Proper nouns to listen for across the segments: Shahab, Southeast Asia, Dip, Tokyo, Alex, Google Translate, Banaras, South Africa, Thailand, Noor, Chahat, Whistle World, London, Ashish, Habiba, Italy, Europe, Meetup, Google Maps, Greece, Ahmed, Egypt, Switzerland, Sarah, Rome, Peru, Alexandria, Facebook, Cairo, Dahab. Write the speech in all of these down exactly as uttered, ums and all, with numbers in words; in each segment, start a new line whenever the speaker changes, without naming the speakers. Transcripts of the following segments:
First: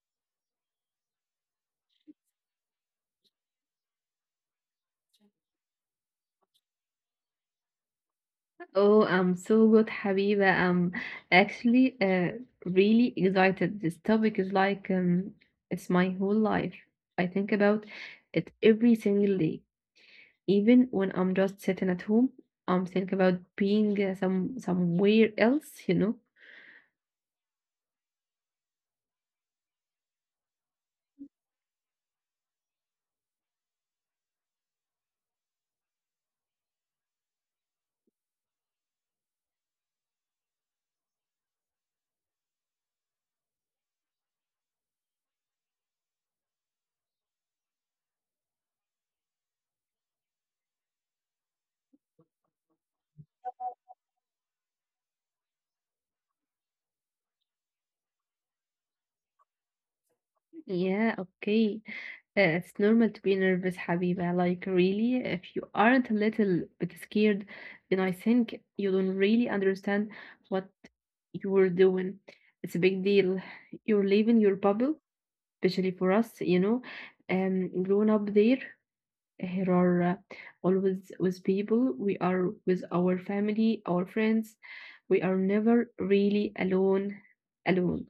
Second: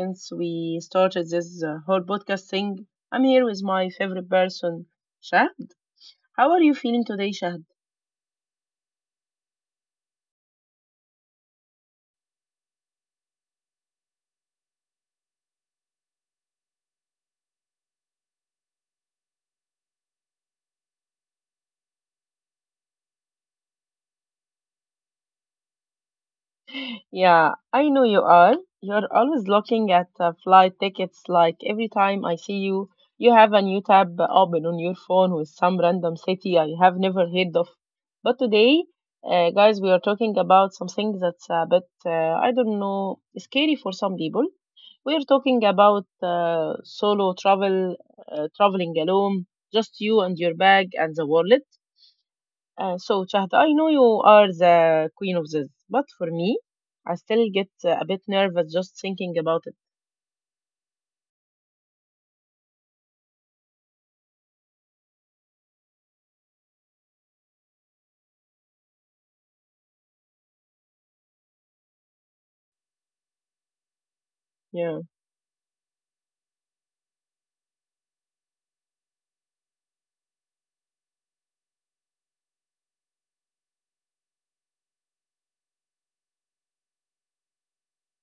since we started this uh, whole podcast thing. I'm here with my favorite person, Shahd. How are you feeling today, Shahd?
Oh, I'm so good, Habiba. I'm actually uh, really excited. This topic is like um, it's my whole life. I think about it every single day. Even when I'm just sitting at home, I'm thinking about being uh, some somewhere else, you know.
Yeah, I know you are. You're always looking at uh, flight tickets. Like every time I see you, you have a new tab open on your phone with some random city I have never heard of. But today, uh, guys, we are talking about something that's a bit, uh, I don't know, scary for some people. We are talking about uh, solo travel, uh, traveling alone, just you and your bag and the wallet. Uh, so, Chahat, I know you are the queen of this, but for me, I still get uh, a bit nervous just thinking about it.
Yeah, okay. Uh, it's normal to be nervous, Habiba. Like, really, if you aren't a little bit scared, then I think you don't really understand what you're doing. It's a big deal. You're leaving your
Yeah,
bubble, especially for us, you know. Um, growing up there, here are uh, always with people. We are with our family, our friends. We are never really alone, alone.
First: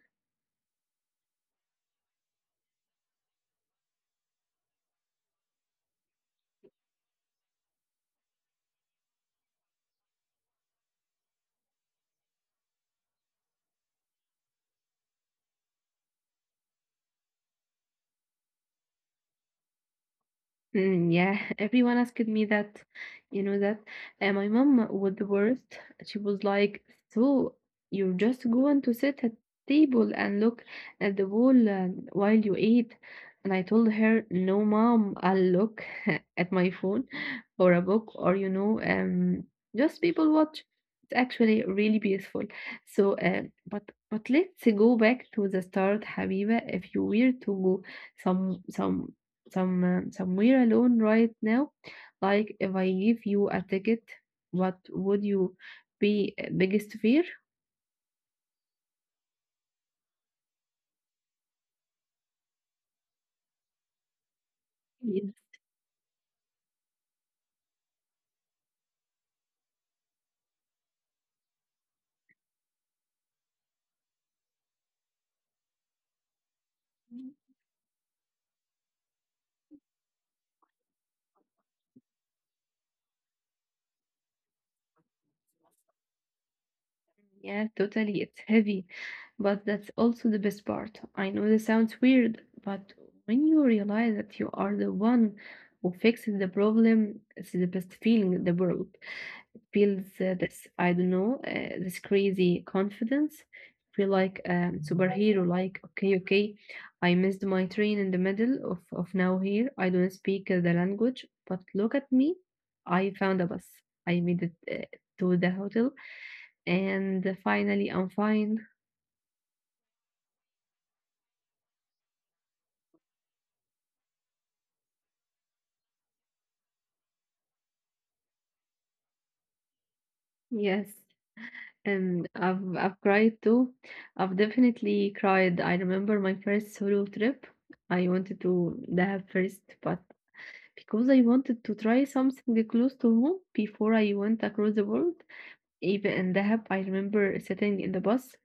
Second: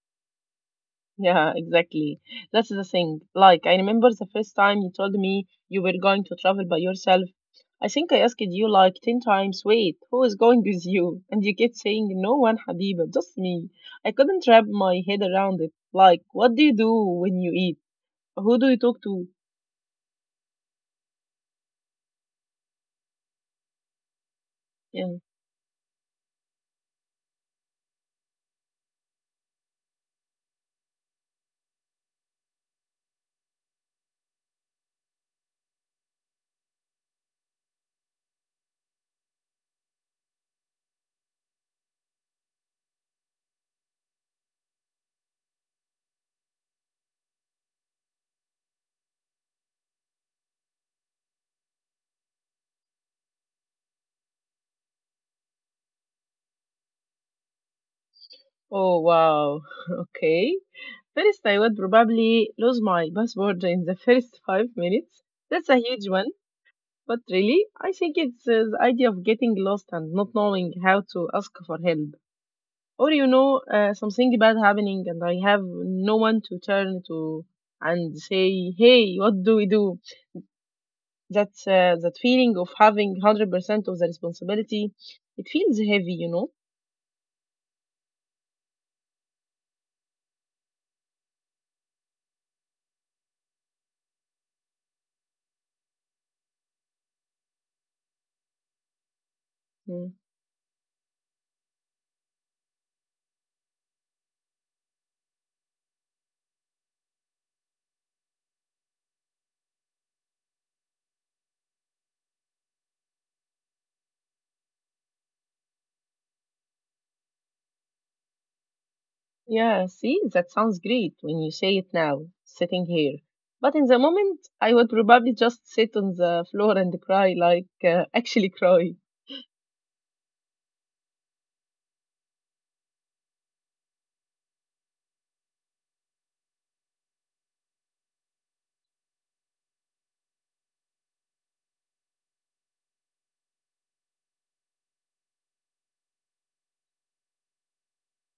yeah, exactly. That's the thing. Like, I remember the first time you told me you were going to travel by yourself. I think I asked you like ten times, wait, who is going with you? And you kept saying, no one, Habiba, just me. I couldn't wrap my head around it. Like, what do you do when you eat? Who do you talk to?
Mm, yeah, everyone asked me that, you know that. And my mom was
Yeah.
the worst. She was like, "So you're just going to sit at table and look at the wall uh, while you eat?" And I told her, "No, mom, I'll look at my phone or a book or you know, um, just people watch. It's actually really beautiful." So, uh, but but let's go back to the start, Habiba. If you were to go some some some um, somewhere alone right now. Like if I give you a ticket, what would you be uh, biggest fear?
Oh wow. Okay. First, I would probably lose my passport in the first five minutes.
Yes.
That's a huge one. But really, I think it's uh, the idea of getting lost and not knowing how to ask for help. Or, you know, uh, something bad happening and I have no one to turn to and say, hey, what do we do? That, uh, that feeling of having one hundred percent of the responsibility, it feels heavy, you know?
Yeah, totally. It's heavy, but that's also the best part. I know this sounds weird, but when you realize that you are the one who fixes the problem, it's the best feeling in the world. Feels
Hmm.
uh, this I don't know uh, this crazy confidence. Feel like a superhero. Like okay, okay, I missed my train in the middle of of now here. I don't speak uh, the language, but look at me. I found a bus. I made it uh, to the hotel, and finally I'm fine.
Yeah, see, that sounds great when you say it now, sitting here. But in the moment, I would probably just sit on the floor and cry, like uh, actually cry.
Yes. And I've I've cried too. I've definitely cried. I remember my first solo trip. I wanted to the first, but because I wanted to try something close to home before I went across the world. Even in Dahab, I remember sitting in the bus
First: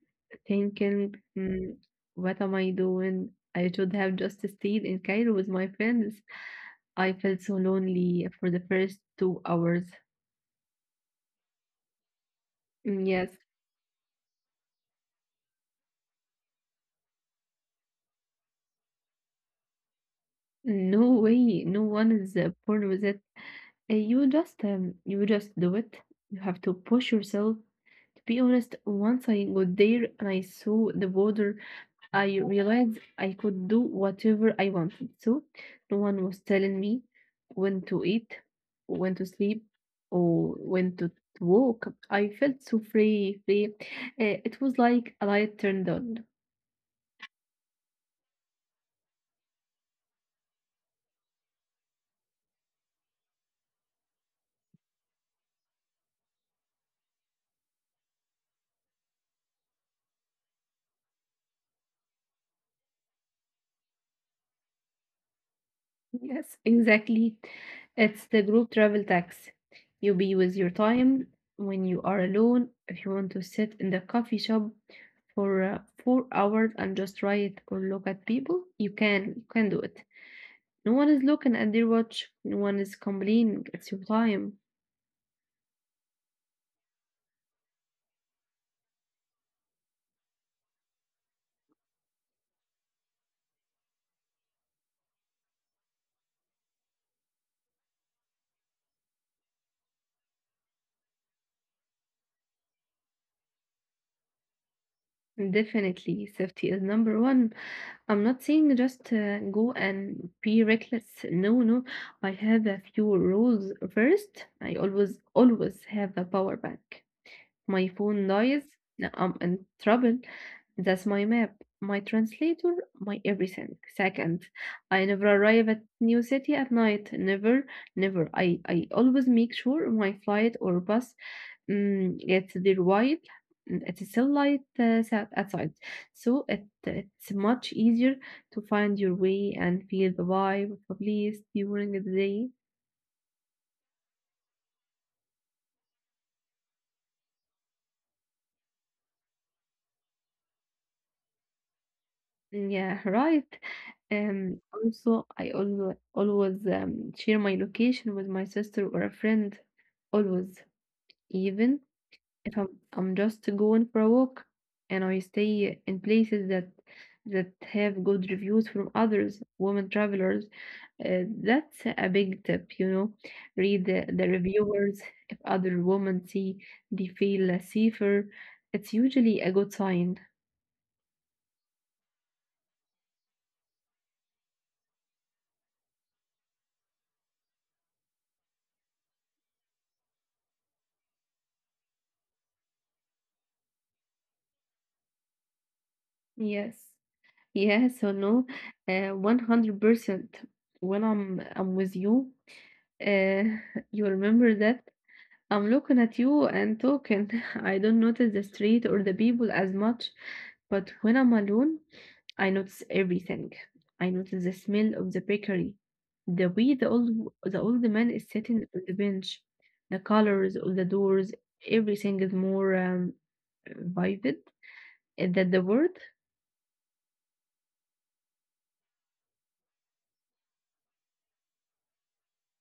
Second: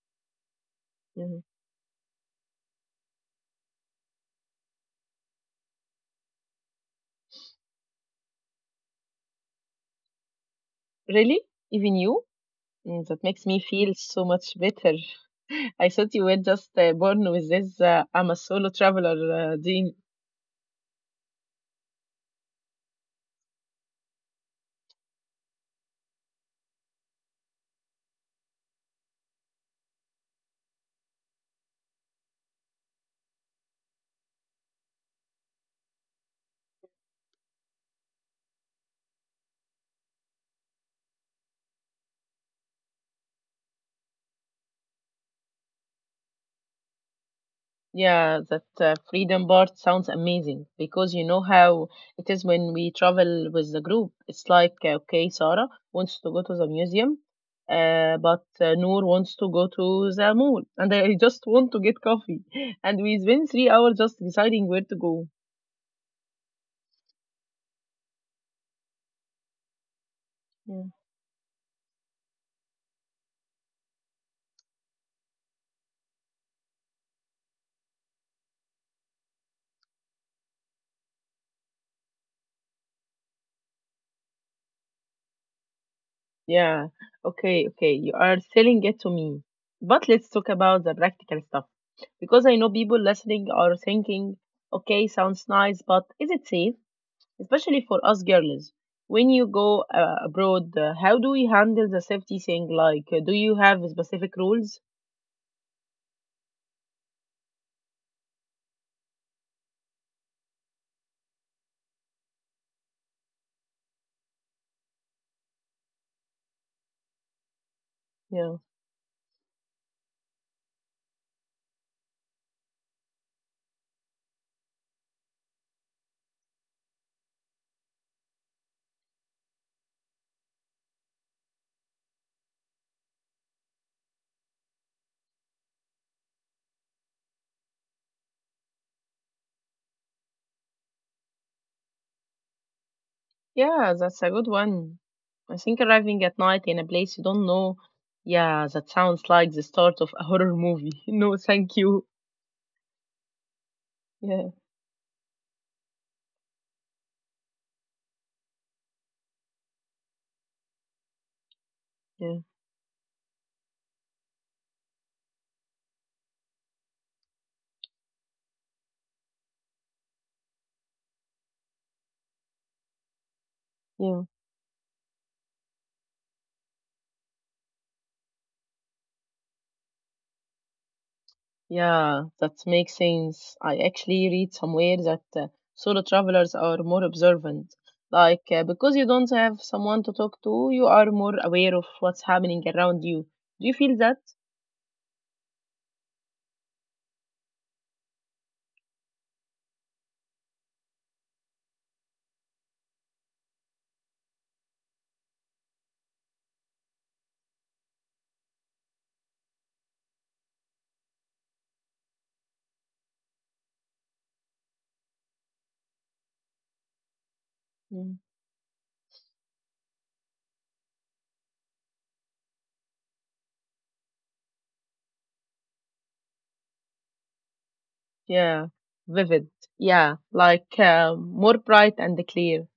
thinking,
Yeah.
"Hmm, what am I doing? I should have just stayed in Cairo with my friends. I felt so lonely for the first two hours.
Really? Even you?
Mm,
Mm, that
Yes,
makes me feel so much better. I thought you were just uh, born with this uh, I'm a solo traveler uh, gene.
no way, no one is uh, born with it. Uh, You just, um, you just do it. You have to push yourself. To be honest, once I got there and I saw the border I realized I could do whatever I wanted to. No one was telling me when to eat, when to sleep, or when to walk. I felt so free, free. Uh, it was like a light turned on.
Yeah, that uh, freedom part sounds amazing because you know how it is when we travel with the group. It's like, uh, okay, Sarah wants to go to the museum, uh, but uh, Noor wants to go to the mall, and I just want to get coffee. And we spend three hours just deciding where to go.
Yes, exactly. It's the group travel tax. You be with your
Yeah.
time when you are alone. If you want to sit in the coffee shop for uh, four hours and just write or look at people, you can. You can do it. No one is looking at their watch. No one is complaining. It's your time.
Yeah, okay, okay, you are selling it to me. But let's talk about the practical stuff because I know people listening are thinking, okay, sounds nice, but is it safe? Especially for us girls when you go uh, abroad, uh, how do we handle the safety thing, like uh, do you have specific rules?
Definitely, safety is number one. I'm not saying just uh, go and be reckless. No, no. I have a few rules. First, I always, always have a power bank. My phone dies,
Yeah,
I'm in trouble. That's my map, my translator, my everything. Second, I never arrive at new city at night. Never, never. I, I always make sure my flight or bus Mm, it's the right at a light uh, sat- outside, so it, it's much easier to find your way and feel the vibe of a place during the day.
yeah, that's a good one. I think arriving at night in a place you don't know, yeah, that sounds like the start of a horror movie. No thank you.
Yeah, right.
Yeah,
Um, also, I always always um, share my location with my sister or a friend. Always, even
yeah,
if I'm I'm just going for a walk and I stay in places that that have good reviews from others, women travelers, uh, that's a big tip, you know. Read the, the
yeah.
reviewers. If other women see they feel uh, safer, it's usually a good sign.
Yeah, that makes sense. I actually read somewhere that uh, solo travelers are more observant. Like, uh, because you don't have someone to talk to, you are more aware of what's happening around you. Do you feel that?
Yes. Yes or no? Uh, one hundred percent. When I'm I'm with you, uh, you remember that I'm looking at you and talking. I don't notice the street or the people as much, but when I'm alone, I notice everything. I notice the smell of the bakery, the way the old the old
Mm.
man is sitting on the bench, the colors of the doors. Everything is more um, vivid. Is that the word?
Yeah, vivid. Yeah, like uh, more bright and clear.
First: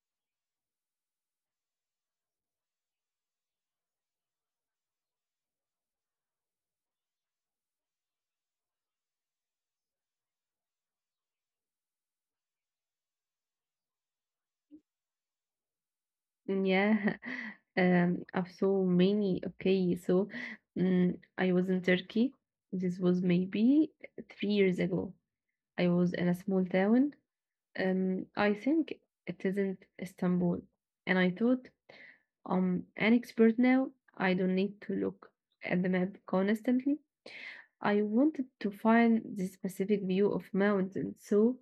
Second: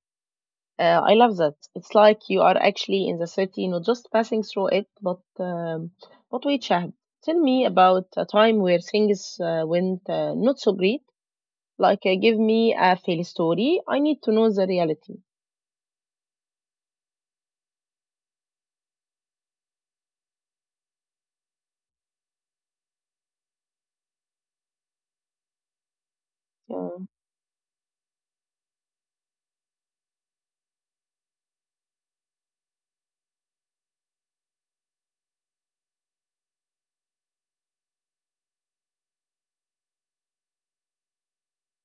Uh, I love that. It's like you are actually in the city, not just passing through it, but um, but wait, Shahab, tell me about a time where things uh, went uh, not so great. Like, uh, give me a fail story. I need to know the reality.
Yeah. Um, I've so many. Okay, so mm I was in Turkey. This was maybe three years ago I was in a small
Yeah.
town. Um, I think it isn't Istanbul. And I thought, I'm an expert now. I don't need to look at the map constantly. I wanted to find the specific view of mountains. So,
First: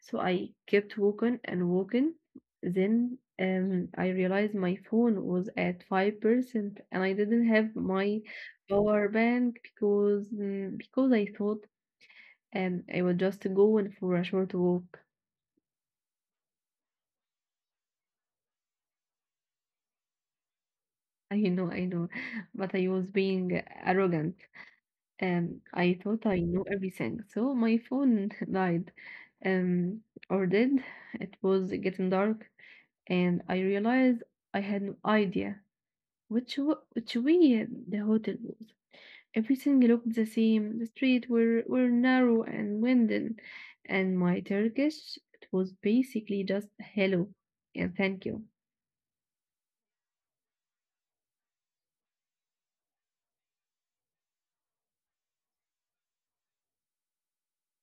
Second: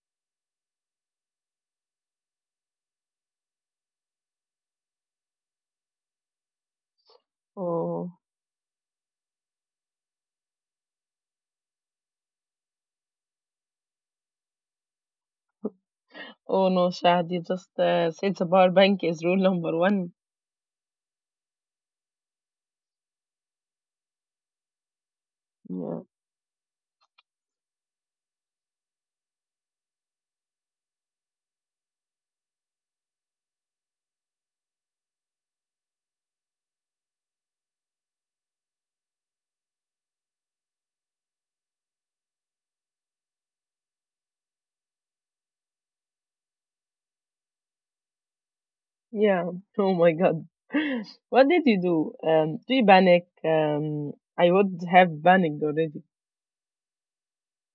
so I kept walking and walking. Then um, I realized my phone was at five percent and I didn't have my
Oh,
power bank because mm, because I thought um, I was just going for a short walk.
oh no, Shahd, you just uh, said the power bank is rule number one.
I know, I know, but I was being arrogant. Um, I
Yeah.
thought I knew everything, so my phone died, um, or did. It was getting dark, and I realized I had no idea which w- which way the hotel was. Everything looked the same. The street were were narrow and winding, and my Turkish it was basically just hello and thank you.
Yeah. Oh my God. What did you do? Um, do you panic? Um, I would have panicked already.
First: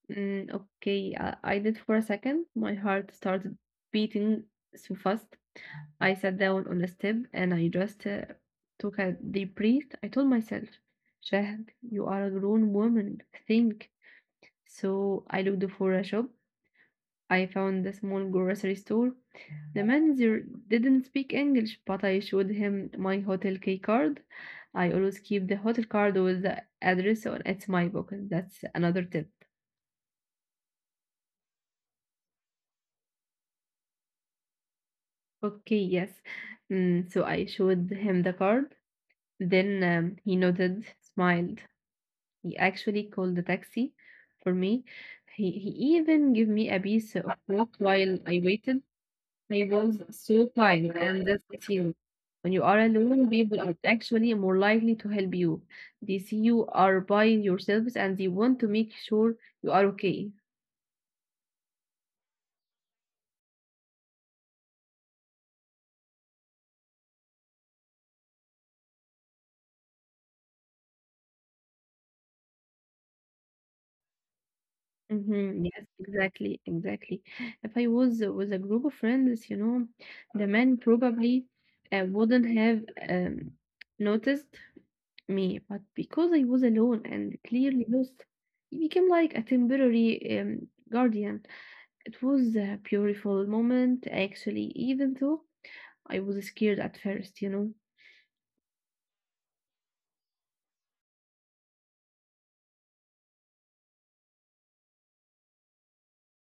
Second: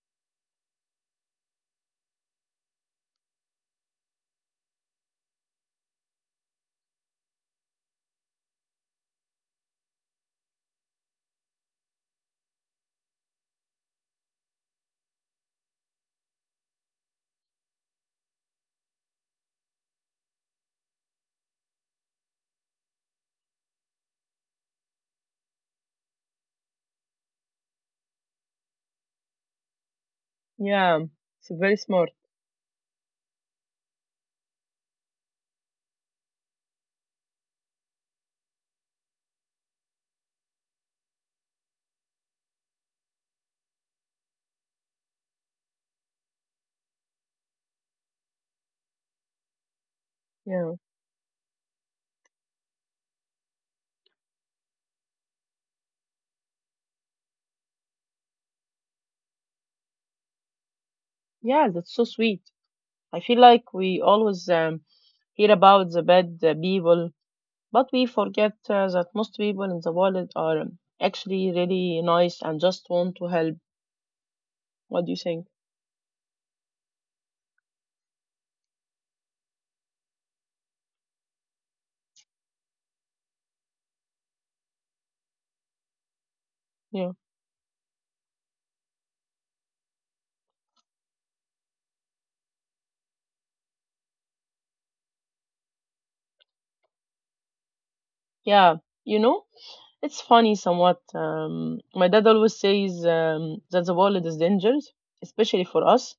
Mm, okay, I, I did for a second. My heart started beating so fast. I sat down on a step and I just uh, took a deep breath. I told myself, Shahd, you are a grown woman. Think. So I looked for a shop. I found a small grocery store. The manager didn't speak English, but I showed him my hotel key card. I always keep the hotel card with the address on it's my book. That's another tip.
Yeah. It's very smart.
Okay, yes. Mm, so I showed him the card. Then um, he nodded, smiled. He actually called the taxi for me. He he even gave me a piece of cloth while I waited. I was so
Yeah.
tired, and that's the thing. When you are alone, people are actually more likely to help you. They see you are by yourselves, and they want to make sure you are okay.
Yeah, that's so sweet. I feel like we always um, hear about the bad uh, people, but we forget uh, that most people in the world are actually really nice and just want to help. What do you think?
Mhm. Yes, exactly, exactly. If I was with a group of friends, you know, the man probably uh, wouldn't have um, noticed me, but because I was alone
Yeah.
and clearly lost, he became like a temporary um, guardian. It was a beautiful moment, actually, even though I was scared at first, you know.
Yeah. You know, it's funny somewhat. Um, my dad always says um, that the world is dangerous, especially for us.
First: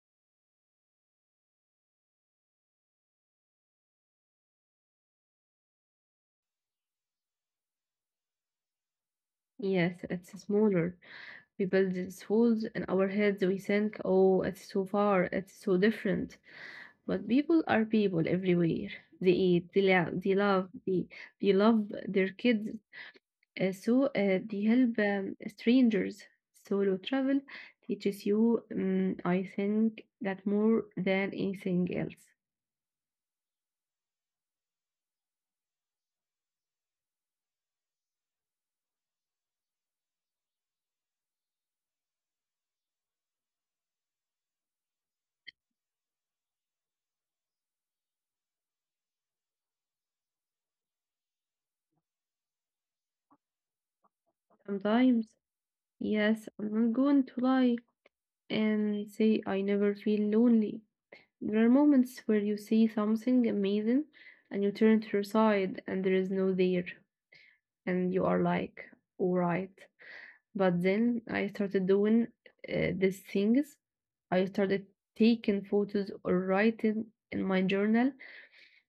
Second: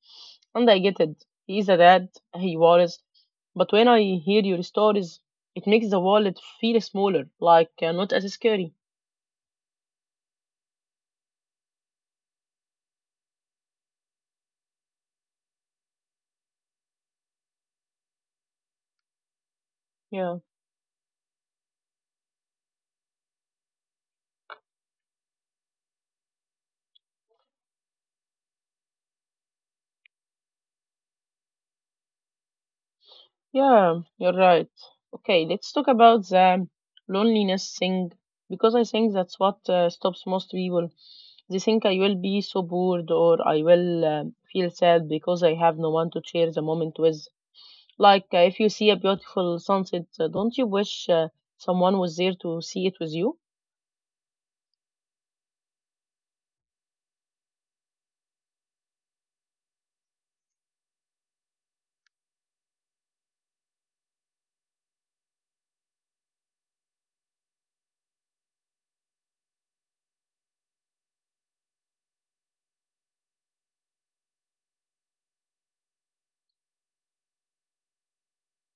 And I get it. He is a dad, he worries. But when I hear your stories, it makes the world feel smaller, like uh, not as scary.
Yes, it's smaller. We build these walls in our heads. We think, oh, it's so far, it's so different. But people are people everywhere. They eat, they, la- they
Yeah.
love, they, they love their kids, uh, so uh, they help um, strangers. Solo travel teaches you, um, I think, that more than anything else.
Yeah, you're right. Okay, let's talk about the loneliness thing because I think that's what uh, stops most people. They think I will be so bored or I will um feel sad because I have no one to share the moment with. Like uh, if you see a beautiful sunset, uh, don't you wish uh, someone was there to see it with you?
Sometimes, yes, I'm not going to lie and say I never feel lonely. There are moments where you see something amazing and you turn to your side and there is no there, and you are like, all right. But then I started doing uh, these things. I started taking photos or writing in my journal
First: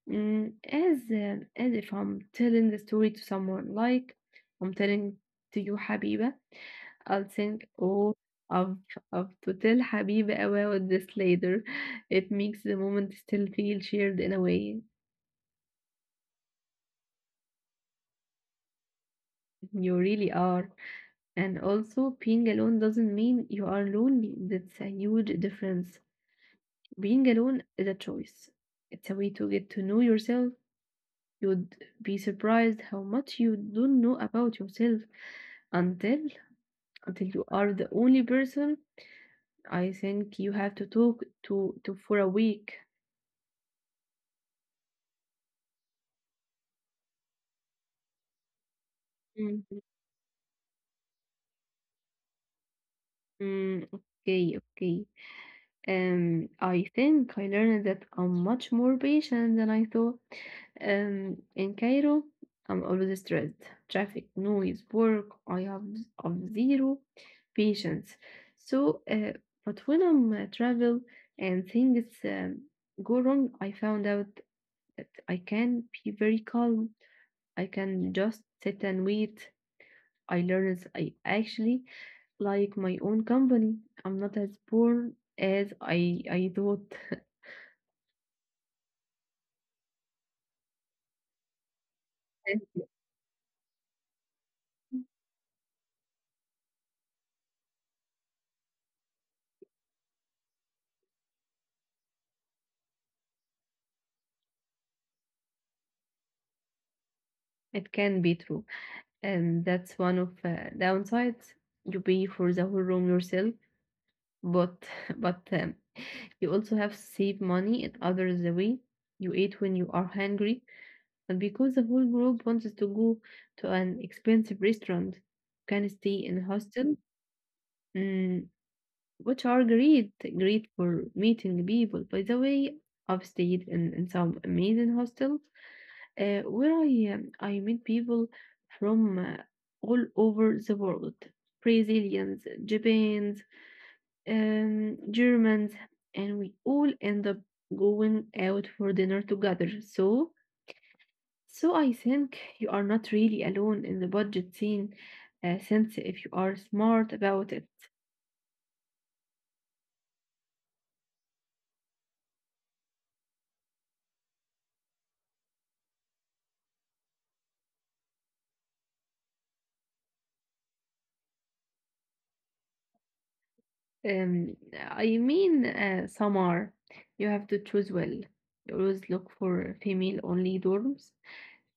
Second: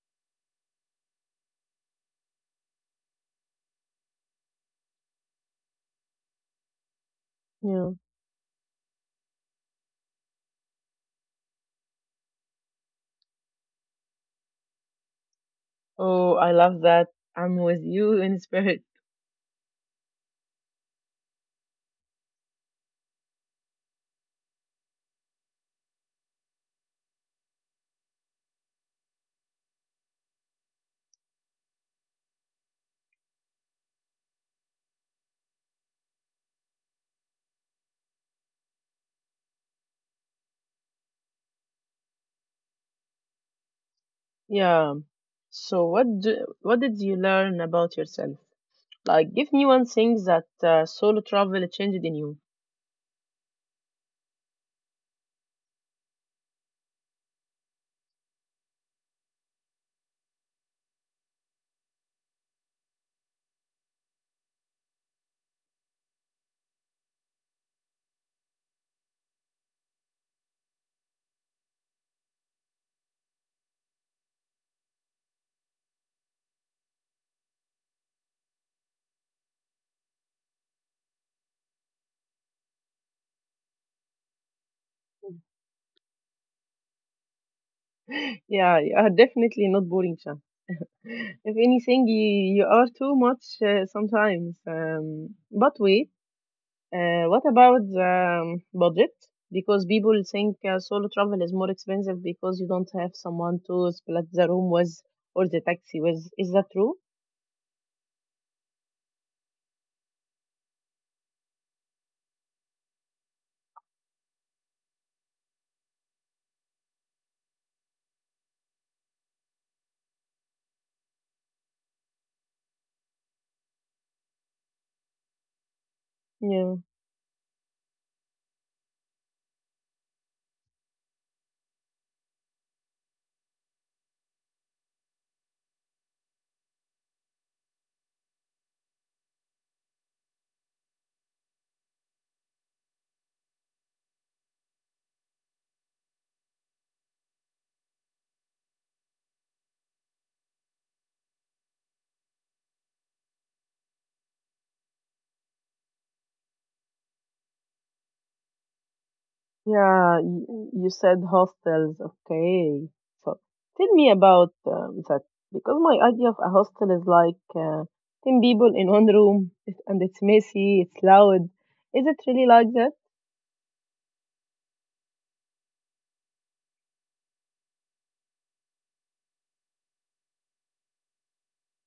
mm, as uh, as if I'm telling the story to someone. Like I'm telling to you, Habiba. I'll think,
Yeah.
oh, I've I've to tell Habiba about this later. It makes the moment still feel shared in a way.
Oh, I love that. I'm with you in spirit.
You really are. And also, being alone doesn't mean you are lonely. That's a huge difference. Being alone is a choice. It's a way to get to know yourself. You'd be surprised how much you don't know about yourself until until you are the only person I think you have to talk to to for a week.
Yeah. So what do, what did you learn about yourself? Like, give me
Mm,
one thing that uh, solo travel changed in you.
mm, okay, okay. Um, I think I learned that I'm much more patient than I thought. Um, in Cairo, I'm always stressed. Traffic, noise, work. I have, z- of zero patience. So, uh, but when I'm uh, travel and things um, go wrong, I found out that I can be very calm. I can just sit and wait. I learned I actually like my own company. I'm not as poor as I I thought.
Yeah, you are definitely not boring, Shah. If anything, you, you are
It
too much uh, sometimes. Um, but wait, uh, what about um, budget? Because people think uh, solo travel is more expensive because you don't have someone to split the room with or the taxi with. Is that true?
it can be true, and that's one of uh, downsides. You pay for the whole room yourself, but but um, you also have save money in others the way. You eat when you are hungry, and because the whole group wants to go to an expensive restaurant, you can stay in a
Yeah.
hostel, mm, which are great great for meeting people. By the way, I've stayed in, in some amazing hostel uh, where I, um, I met people from uh, all over the world Brazilians, Japans, um, Germans, and we all end up going out for dinner together. So, so I think you are not really alone in the budget scene, uh, since if you are smart about it.
Yeah, you, you said hostels. Okay. So tell me about um, that because my idea of a hostel is like uh, ten people in one room it- and it's messy, it's loud. Is it really like that?
Um, I mean, uh, Samar, you have to choose well. You always look for female-only dorms.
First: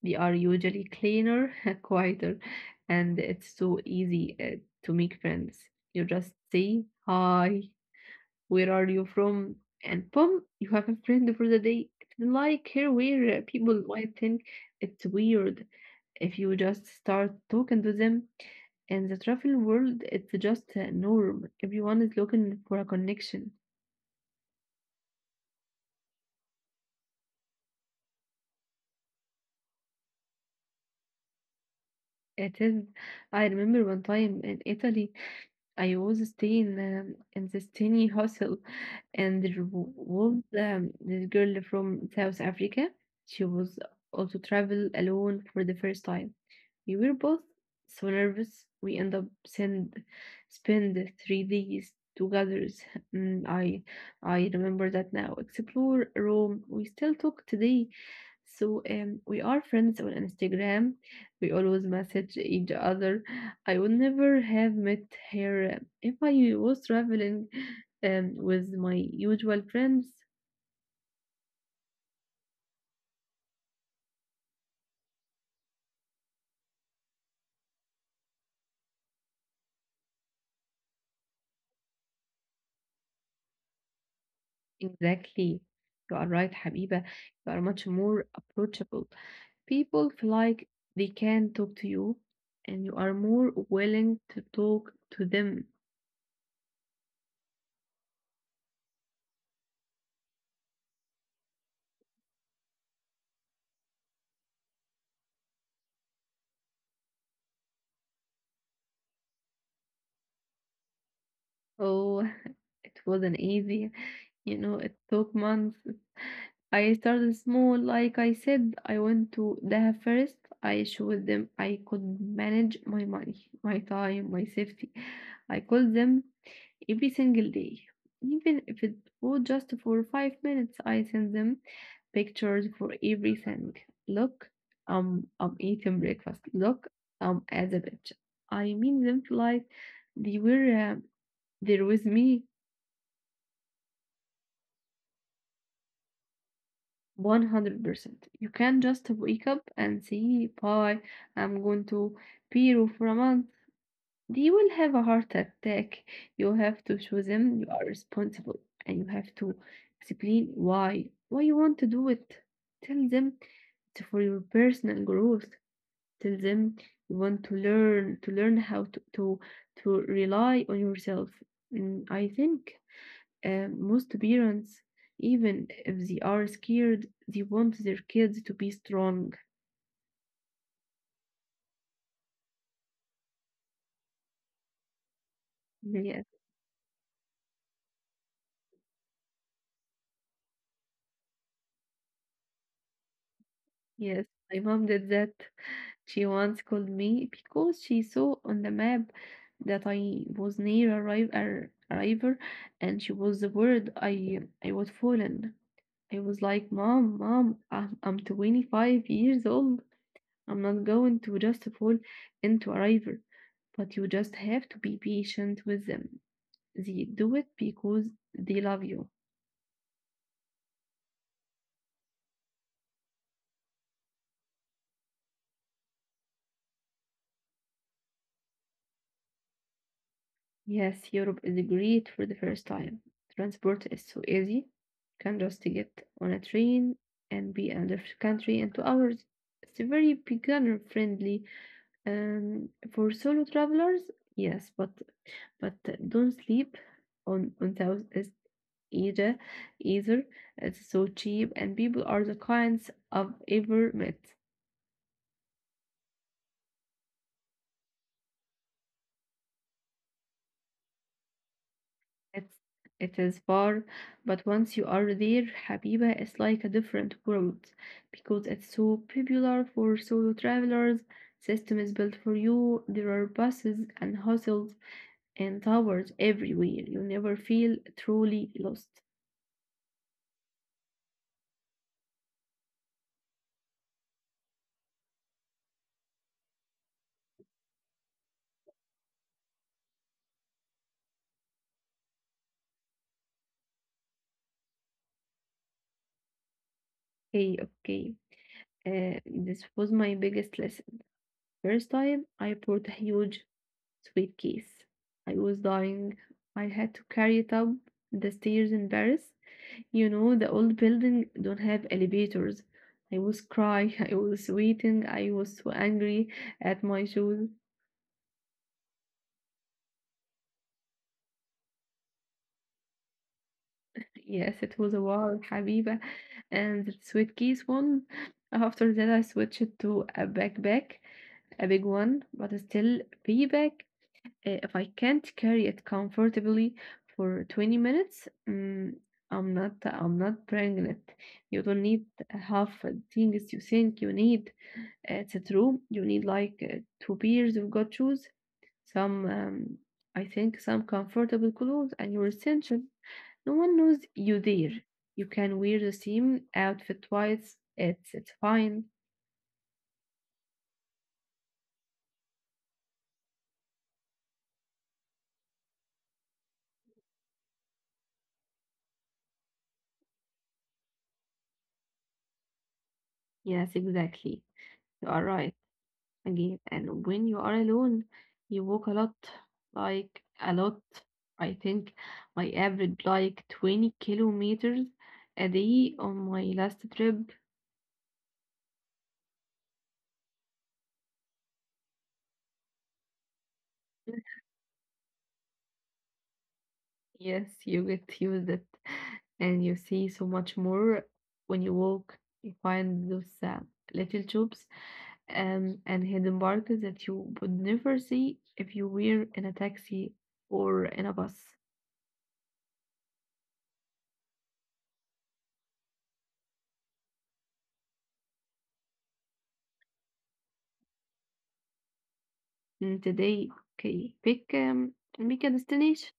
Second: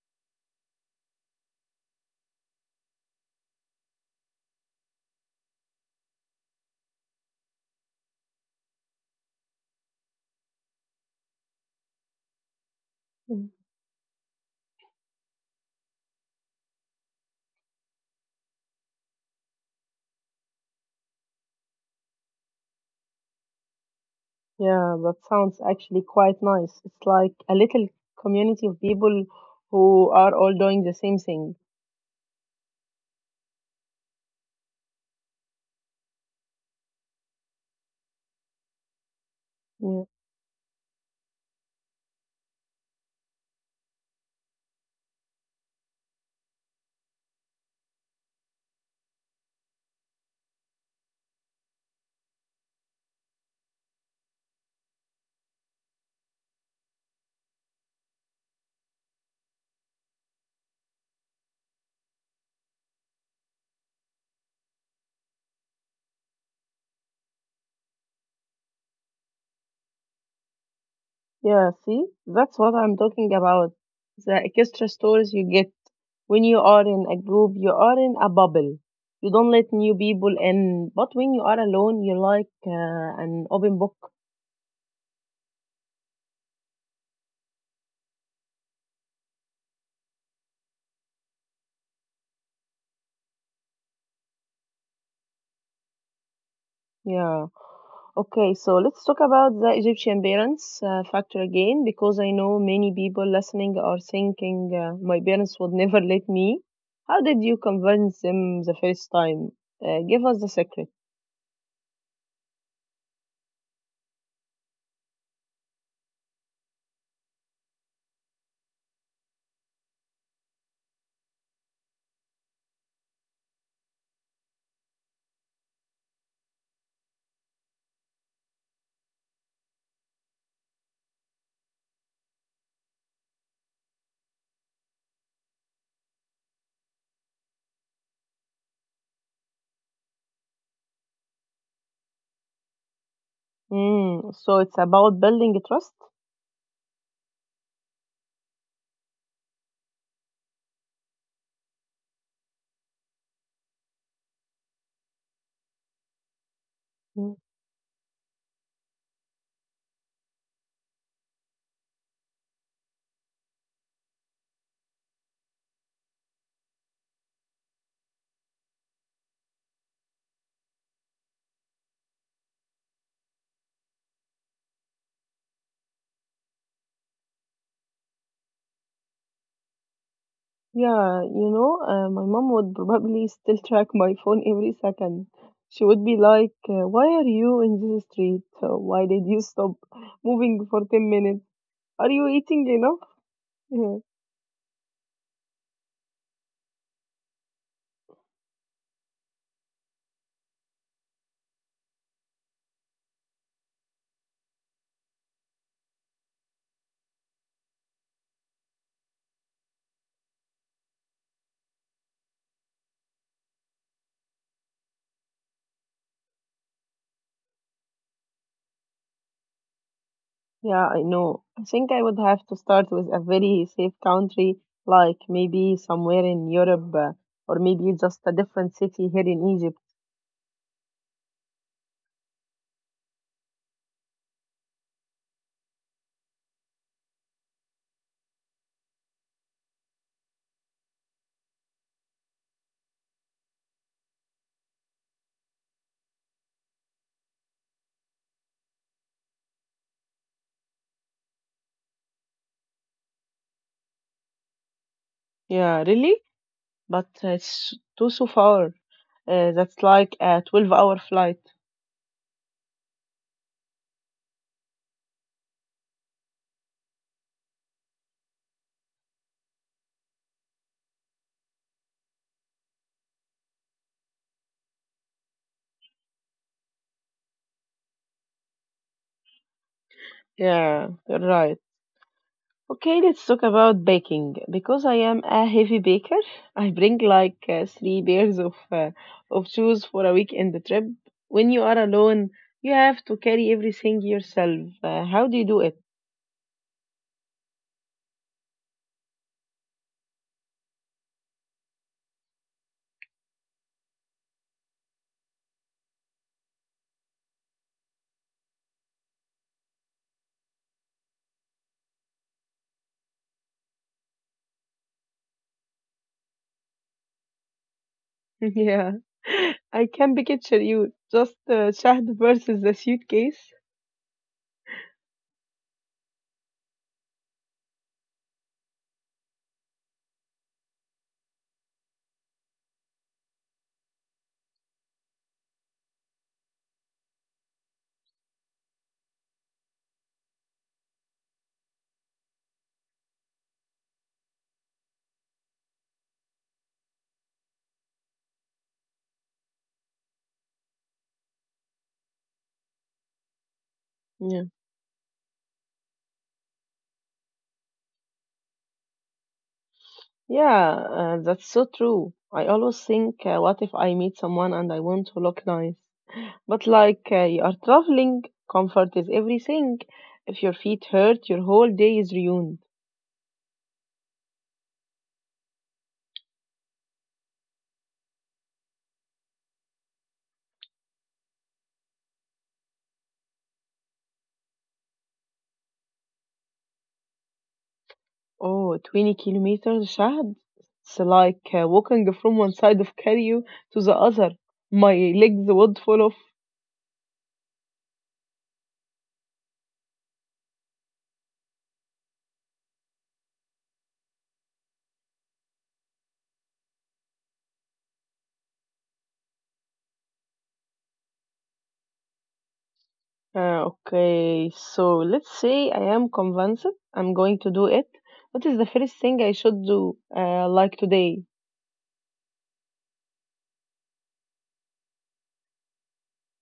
They are usually cleaner, quieter, and it's so easy uh, to make friends. You just say, "Hi, where are you from?" And boom, you have a friend for the day. It's like here where uh,
Mm.
people might think it's weird if you just start talking to them. In the travel world, it's just a norm. Everyone is looking for a connection.
Yeah, that sounds actually quite nice. It's like a little community of people who are all doing the same thing.
It is. I remember one time in Italy, I was staying um, in this tiny hostel, and there w-
Yeah.
was um, this girl from South Africa. She was also travel alone for the first time. We were both so nervous. We end up send spend three days together. Mm, I I remember that now. Explore Rome. We still talk today, so um, we are friends on Instagram, we always message each other. I would never have met her um, if I was traveling um, with my usual friends.
Yeah, see, that's what I'm talking about. The extra stories you get when you are in a group, you are in a bubble. You don't let new people in. But when you are alone, you like uh, an open book.
Exactly. You are right, Habiba. You are much more approachable. People feel like they can talk to you, and you are more willing to talk to them.
Yeah. Okay, so let's talk about the Egyptian parents uh, factor again because I know many people listening are thinking uh, my parents would never let me. How did you convince them the first time? Uh, give us the secret.
Oh, it wasn't easy. You know, it took months. I started small, like I said. I went to Dahab first. I showed them I could manage my money, my time, my safety. I called them every single day. Even if it was just for five minutes, I sent them pictures for everything. Look, um, I'm eating breakfast. Look, I'm at the beach. I mean them like they were uh, there with me
Mm, so it's about building trust.
one hundred percent. You can not just wake up and say, "Bye, I'm going to Peru for a month." They will have a heart attack. You have to
Hmm.
show them you are responsible, and you have to explain why, why you want to do it. Tell them it's for your personal growth. Tell them you want to learn, to learn how to, to, to rely on yourself. And I think Um, most parents, even if they are scared, they want their kids to be strong.
Yeah, you know, uh, my mom would probably still track my phone every second. She would be
Yes,
like, uh, "Why are you in this street? Uh, Why did you stop moving for ten minutes? Are you eating enough?" Yeah.
yes. My mom did that. She once called me because she saw on the map that I was near arrive ar- arrival, and she was the word I I was fallen. I was like, "Mom, Mom, I'm, I'm twenty-five years old. I'm not going to just fall into a river," but you just have to be patient with them. They do it because they love you.
Yeah, I know. I think I would have to start with a very safe country, like maybe somewhere in Europe, uh, or maybe just a different city here in Egypt.
Yes, Europe is great for the first time. Transport is so easy. You can just get on a train and be in the country in two hours. It's very beginner friendly. Um, for solo travelers, yes, but but don't sleep on on Southeast Asia either. It's so cheap, and people are the kinds I've ever met.
Yeah, really? But uh, it's too so far. Uh, that's like a twelve-hour flight.
It's it is far, but once you are there, Habiba, is like a different world because it's so popular for solo travelers. System is built for you. There are buses and hostels and towers everywhere. You never feel truly lost.
Yeah, you're right. Okay, let's talk about baking. Because I am a heavy baker, I bring like uh, three pairs of uh, of shoes for a weekend trip. When you are alone, you have to carry everything yourself. Uh, how do you do it?
Okay, okay. Uh, this was my biggest lesson. First time, I brought a huge suitcase. I was dying. I had to carry it up the stairs in Paris. You know, the old building don't have elevators. I was crying, I was waiting, I was so angry at my shoes.
Yeah, I can picture you just uh, child versus the suitcase.
Yes, it was a wow, Habiba. And the suitcase one. After that, I switched to a backpack, a big one, but still be back. Uh, If I can't carry it comfortably for twenty minutes, mm, I'm not, I'm not bringing it. You don't need half the things you think you need. It's true. You need like uh, two pairs of good shoes, some, um, I think, some comfortable clothes, and your essential. No one knows
Yeah,
you there. You can wear the same outfit twice. It's it's fine.
yeah, uh, that's so true. I always think, uh, what if I meet someone and I want to look nice? But like uh, you are traveling, comfort is everything. If your feet hurt, your whole day is ruined.
Yes, exactly. You are right again. And when you are alone, you walk a lot, like a lot. I think I average like twenty kilometers a day on my last trip.
Oh, twenty kilometers, Shahad. It's like uh, walking from one side of Cairo to the other. My legs would fall off.
Yes, you get used it, and you see so much more when you walk. You find those uh, little tubes, um, and hidden markets that you would never see if you were in a taxi or in a bus.
Uh, okay, so let's say I am convinced I'm going to do it. What is the first thing I should do, uh, like today?
And today, okay, pick um, pick a destination,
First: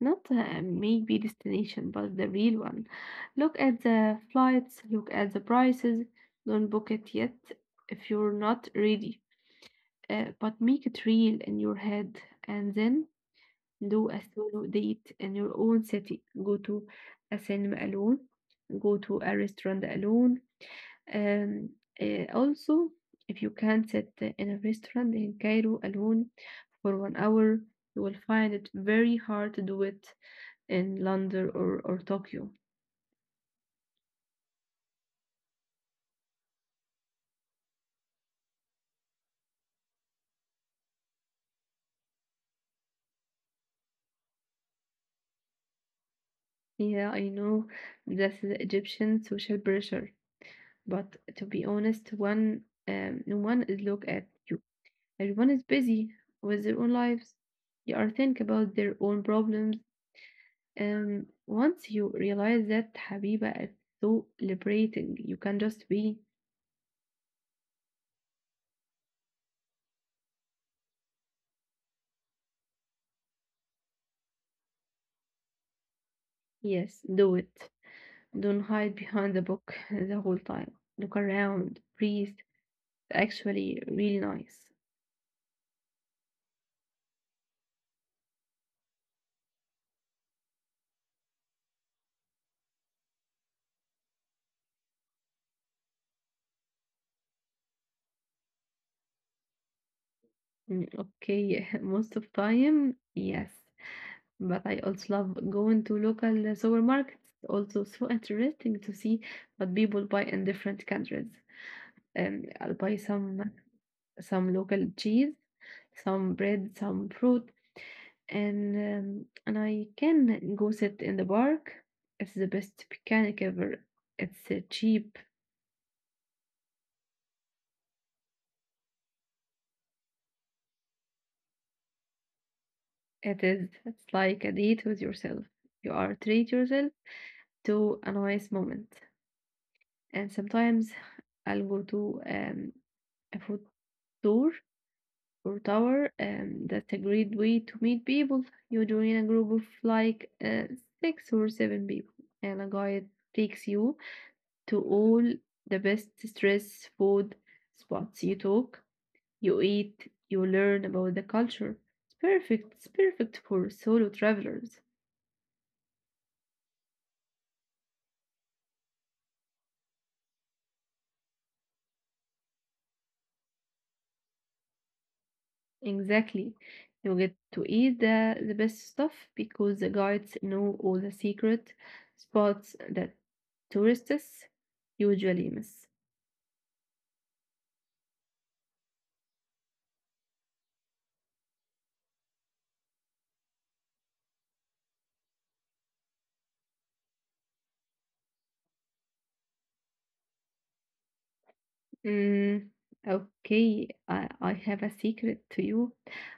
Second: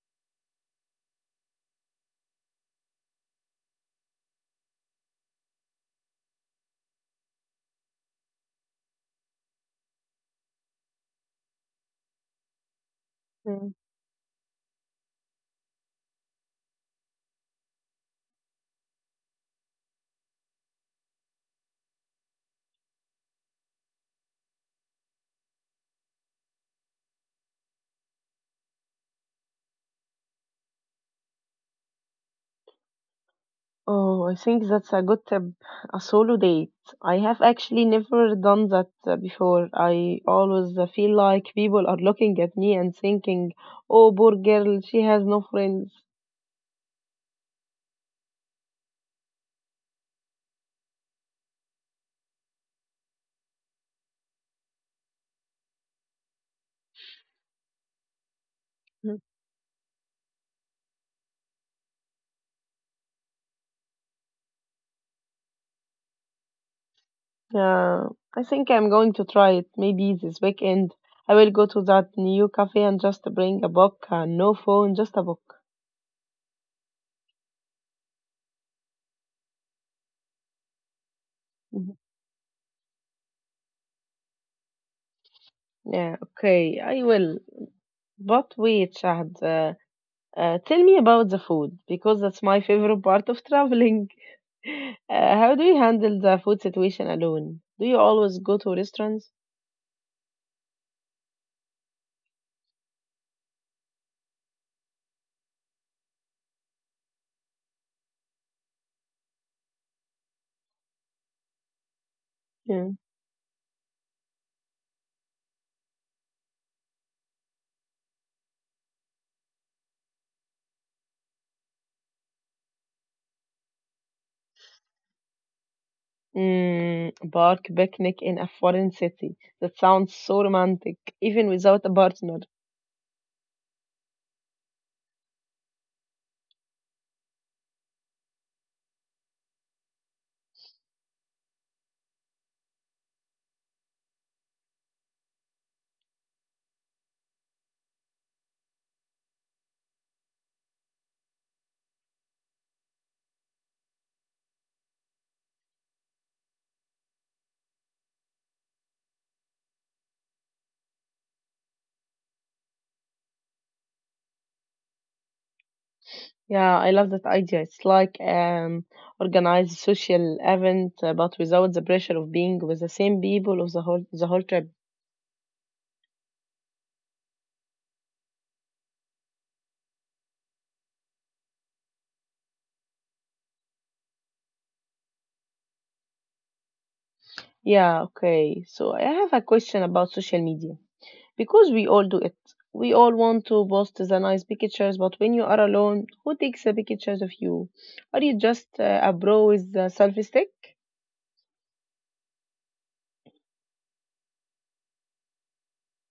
not a maybe destination, but the real one. Look at the flights, look at the prices. Don't book it yet if you're not ready. uh, but make it real in your head, and then
Hmm.
do a solo date in your own city. Go to a cinema alone, go to a restaurant alone. Um, uh, also, if you can't sit in a restaurant in Cairo alone for one hour, you will find it very hard to do it in London or, or Tokyo.
Oh, I think that's a good tip. A solo date. I have actually never done that uh, before. I always uh, feel like people are looking at me and thinking, oh, poor girl, she has no friends.
Yeah, I know that's the Egyptian social pressure, but to be honest, one um, one is look at. Everyone is busy with their own lives. They are think about their own
Mm.
problems. And once you realize that, Habiba, it's so liberating. You can just be.
Yeah, I think I'm going to try it. Maybe this weekend I will go to that new cafe and just bring a book, uh, no phone, just a book.
Yes, do it. Don't hide behind the book the whole time. Look around,
Mhm.
breathe. Actually really nice.
Yeah, okay, I will. But wait, Shahad, uh, uh, tell me about the food because that's my favorite part of traveling. Uh, how do you handle the food situation alone? Do you always go to restaurants?
Mm, Okay, most of time, yes. But I also love going to local supermarkets. Also, so interesting to see what people buy in different countries. And I'll buy
Yeah.
some some local cheese, some bread, some fruit, and um, and I can go sit in the park. It's the best picnic ever. It's uh, cheap.
Mm, park picnic in a foreign city. That sounds so romantic, even without a partner.
It is. It's like a date with yourself. You are treat yourself to a nice moment. And sometimes I'll go to um, a food tour or tower, and that's a great way to meet people. You join a group of like uh, six or seven people, and a guide takes you to all the best stress food spots. You talk, you eat, you learn about the culture. It's perfect. It's perfect for solo travelers.
Yeah, I love that idea. It's like um organized social event, uh, but without the pressure of being with the same people of the whole the whole trip.
Exactly. You get to eat the, the best stuff because the guides know all the secret spots that tourists usually miss.
Yeah, okay. So I have a question about social media. Because we all do it. We all want to post the nice pictures, but when you are alone, who takes the pictures of you? Are you just uh, a bro with a selfie stick?
Mm, okay, I, I have a secret to you.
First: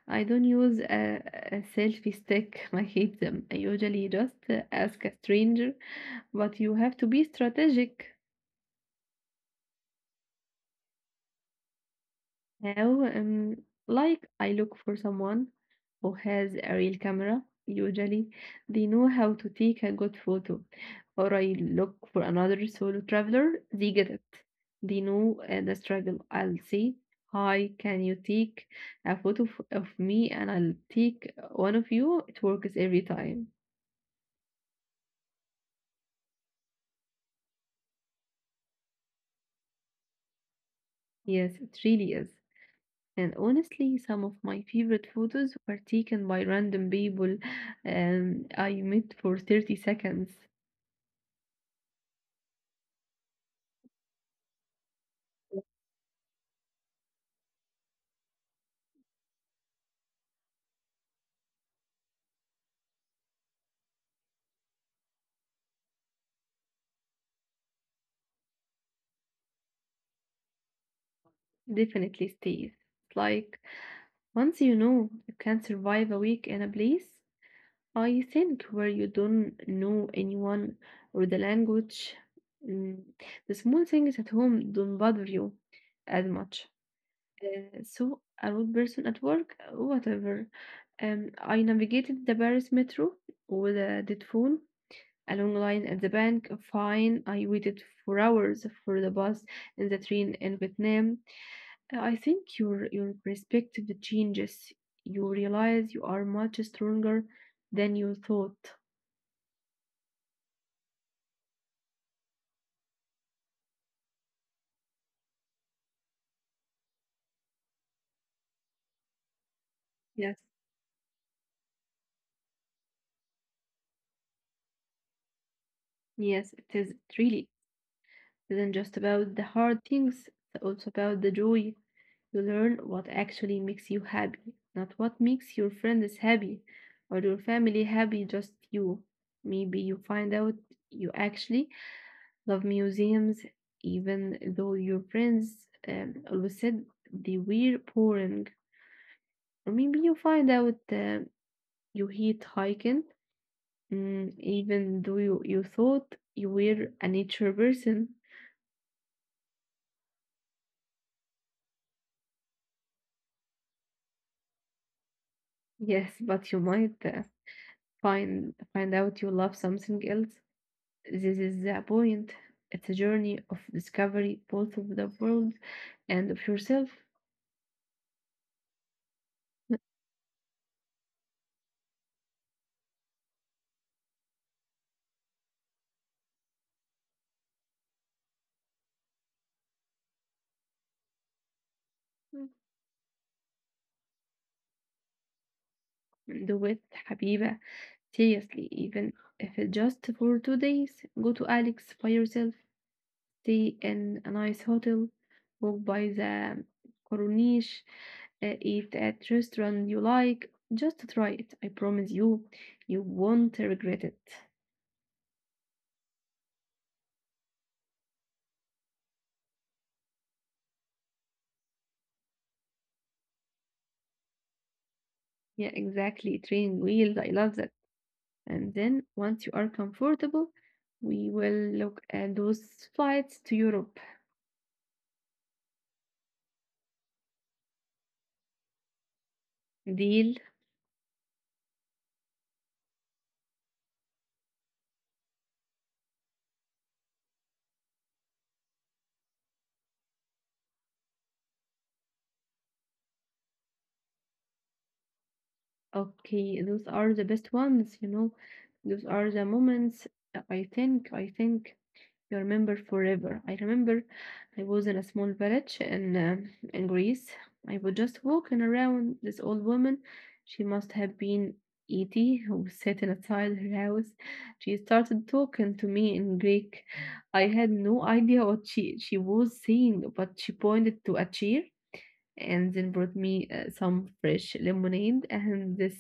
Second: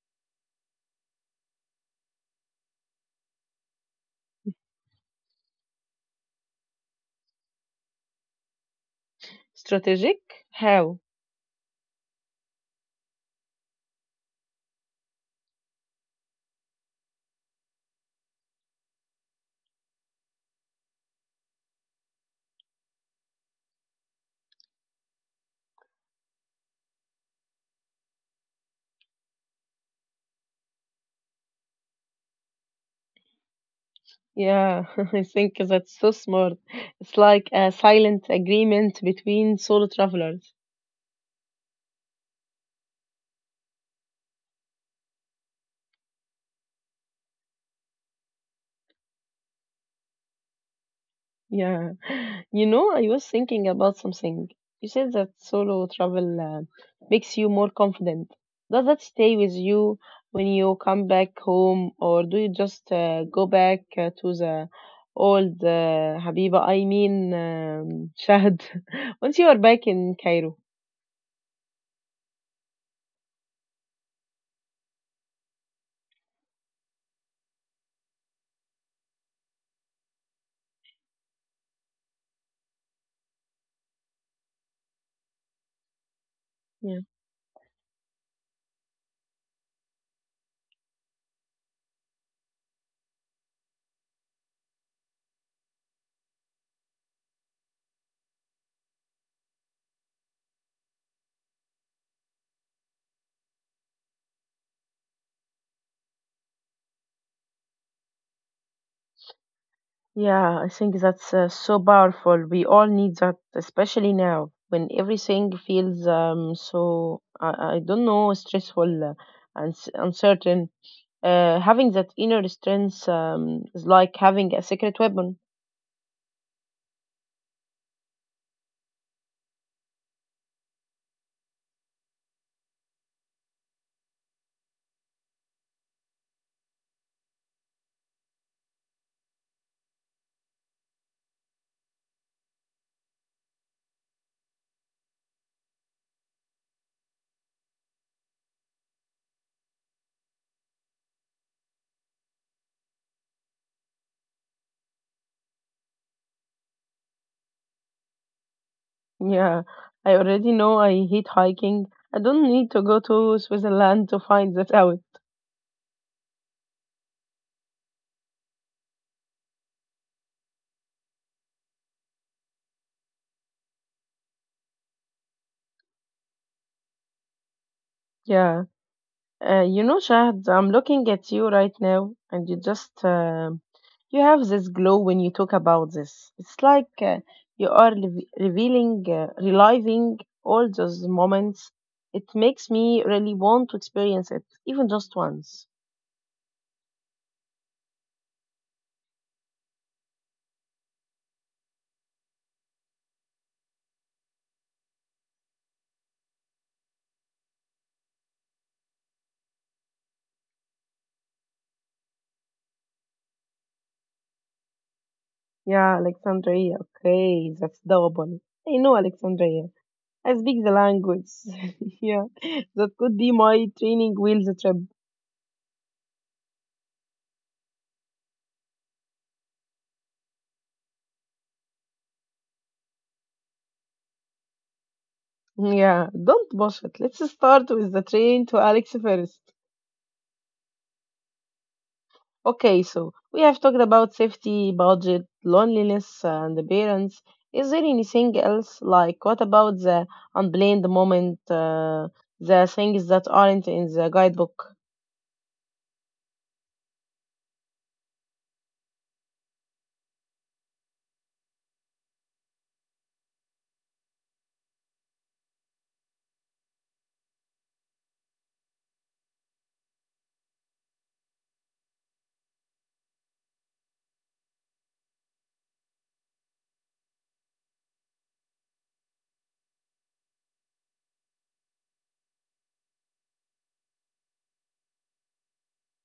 I don't use a, a selfie stick. I hate them. I usually just uh, ask a stranger, but you have to be strategic.
Strategic? How?
Now, um, like I look for someone who has a real camera. Usually, they know how to take a good photo. Or I look for another solo traveler. They get it. They know uh, the struggle. I'll say, "Hi, can you take a photo f- of me?" And I'll take one of you. It works every time.
Yeah, I think that's so smart. It's like a silent agreement between solo travelers.
Yes, it really is. And honestly, some of my favorite photos were taken by random people um, I met for thirty seconds.
Yeah. You know, I was thinking about something. You said that solo travel uh, makes you more confident. Does that stay with you when you come back home, or do you just uh, go back uh, to the old uh, Habiba, I mean, um, Shahd, once you are back in Cairo?
Definitely stays. Like once you know you can survive a week in a place, I think, where you don't know anyone or the language, mm, the small things at home don't bother you as much. Uh, so a rude person at work, whatever. Um, I navigated the Paris metro with a dead phone, a long line at the bank. Fine, I waited for hours for the bus and the train in Vietnam. uh, I think your your perspective changes. You realize you are much stronger than you thought.
Yeah, I think that's uh, so powerful. We all need that, especially now when everything feels um, so, I, I don't know, stressful uh, and s-
Yes,
uncertain. Uh, having that inner strength um, is like having a secret weapon.
yes, it is, it really isn't just about the hard things, it's also about the joy. You learn what actually makes you happy, not what makes your friends happy or your family happy, just you. Maybe you find out you actually love museums, even though your friends um, always said they were boring. Or maybe you find out uh, you hate hiking, mm, even though you, you thought you were a nature person.
Yeah, I already know I hate hiking. I don't need to go to Switzerland to find that out.
Yes, but you might uh, find find out you love something else. This is the point. It's a journey of discovery, both of the world and of yourself.
Yeah. Uh, you know, Shahd, I'm looking at you right now, and you just uh, you have this glow when you talk about this. It's like uh, you are re- revealing, uh, reliving all those moments. It makes me really want to experience it, even just once.
Do it, Habiba. Seriously, even if it's just for two days, go to Alex by yourself. Stay in a nice hotel, walk by the corniche, uh, eat at restaurant you like. Just try it. I promise you, you won't regret it.
Yeah, Alexandria. Okay, that's doable. I know Alexandria. I speak the language. Yeah, that could be my training wheels trip.
Yeah, exactly. Training wheels. I love that. And then once you are comfortable, we will look at those flights to Europe.
Yeah, don't bullshit. Let's start with the train to Alex first.
Deal.
Okay, so we have talked about safety, budget, loneliness, and the parents. Is there anything else? Like, what about the unplanned moment, uh, the things that aren't in the guidebook?
Okay, those are the best ones, you know. Those are the moments. I think, I think you remember forever. I remember I was in a small village in um in Greece. I was just walking around this old woman. She must have been eighty who sat inside her house. She started talking to me in Greek. I had no idea what she she was saying, but she pointed to a chair and then brought me uh, some fresh lemonade and this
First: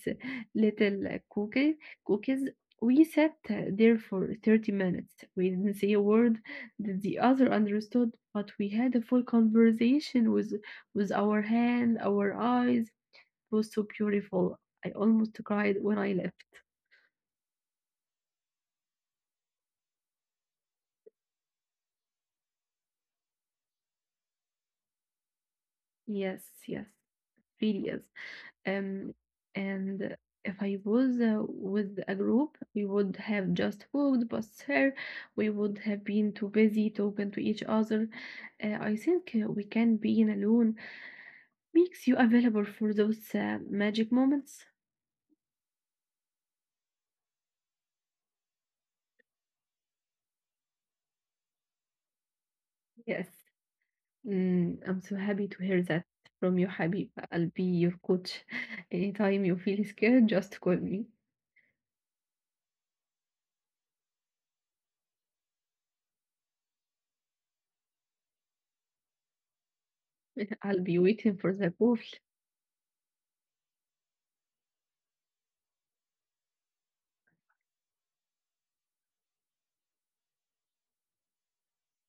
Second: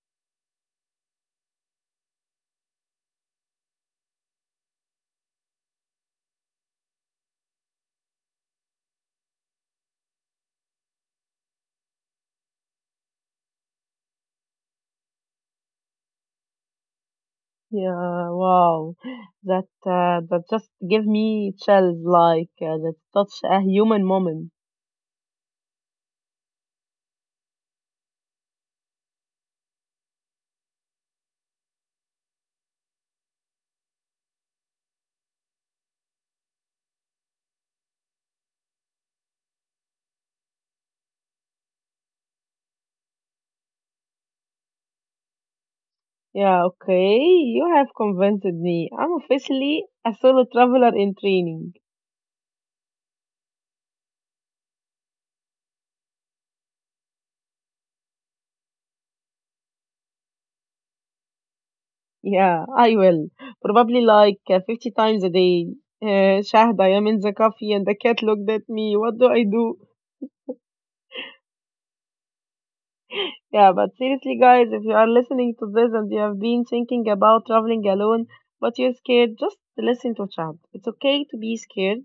little uh, cookie cookies. We sat uh, there for thirty minutes. We didn't say a word that the other understood, but we had a full conversation with with our hand, our eyes. It was so beautiful. I almost cried when I left.
Yeah, wow, that uh, that just gave me chills. Like, uh, that's such a human moment.
Yes, yes, really is. Um, and if I was uh, with a group, we would have just walked past her. We would have been too busy talking to each other. Uh, I think uh, we can being alone makes you available for those uh, magic moments.
Yeah, okay, you have convinced me. I'm officially a solo traveler in training.
Yes, mm, I'm so happy to hear that from you, Habib. I'll be your coach. Anytime you feel scared, just call me.
Yeah, I will. Probably like uh, fifty times a day. Uh, Shahd, I am in the coffee and the cat looked at me. What do I do?
I'll be waiting for the call.
Yeah, but seriously, guys, if you are listening to this and you have been thinking about traveling alone, but you're scared, just listen to Shahd. It's okay to be scared.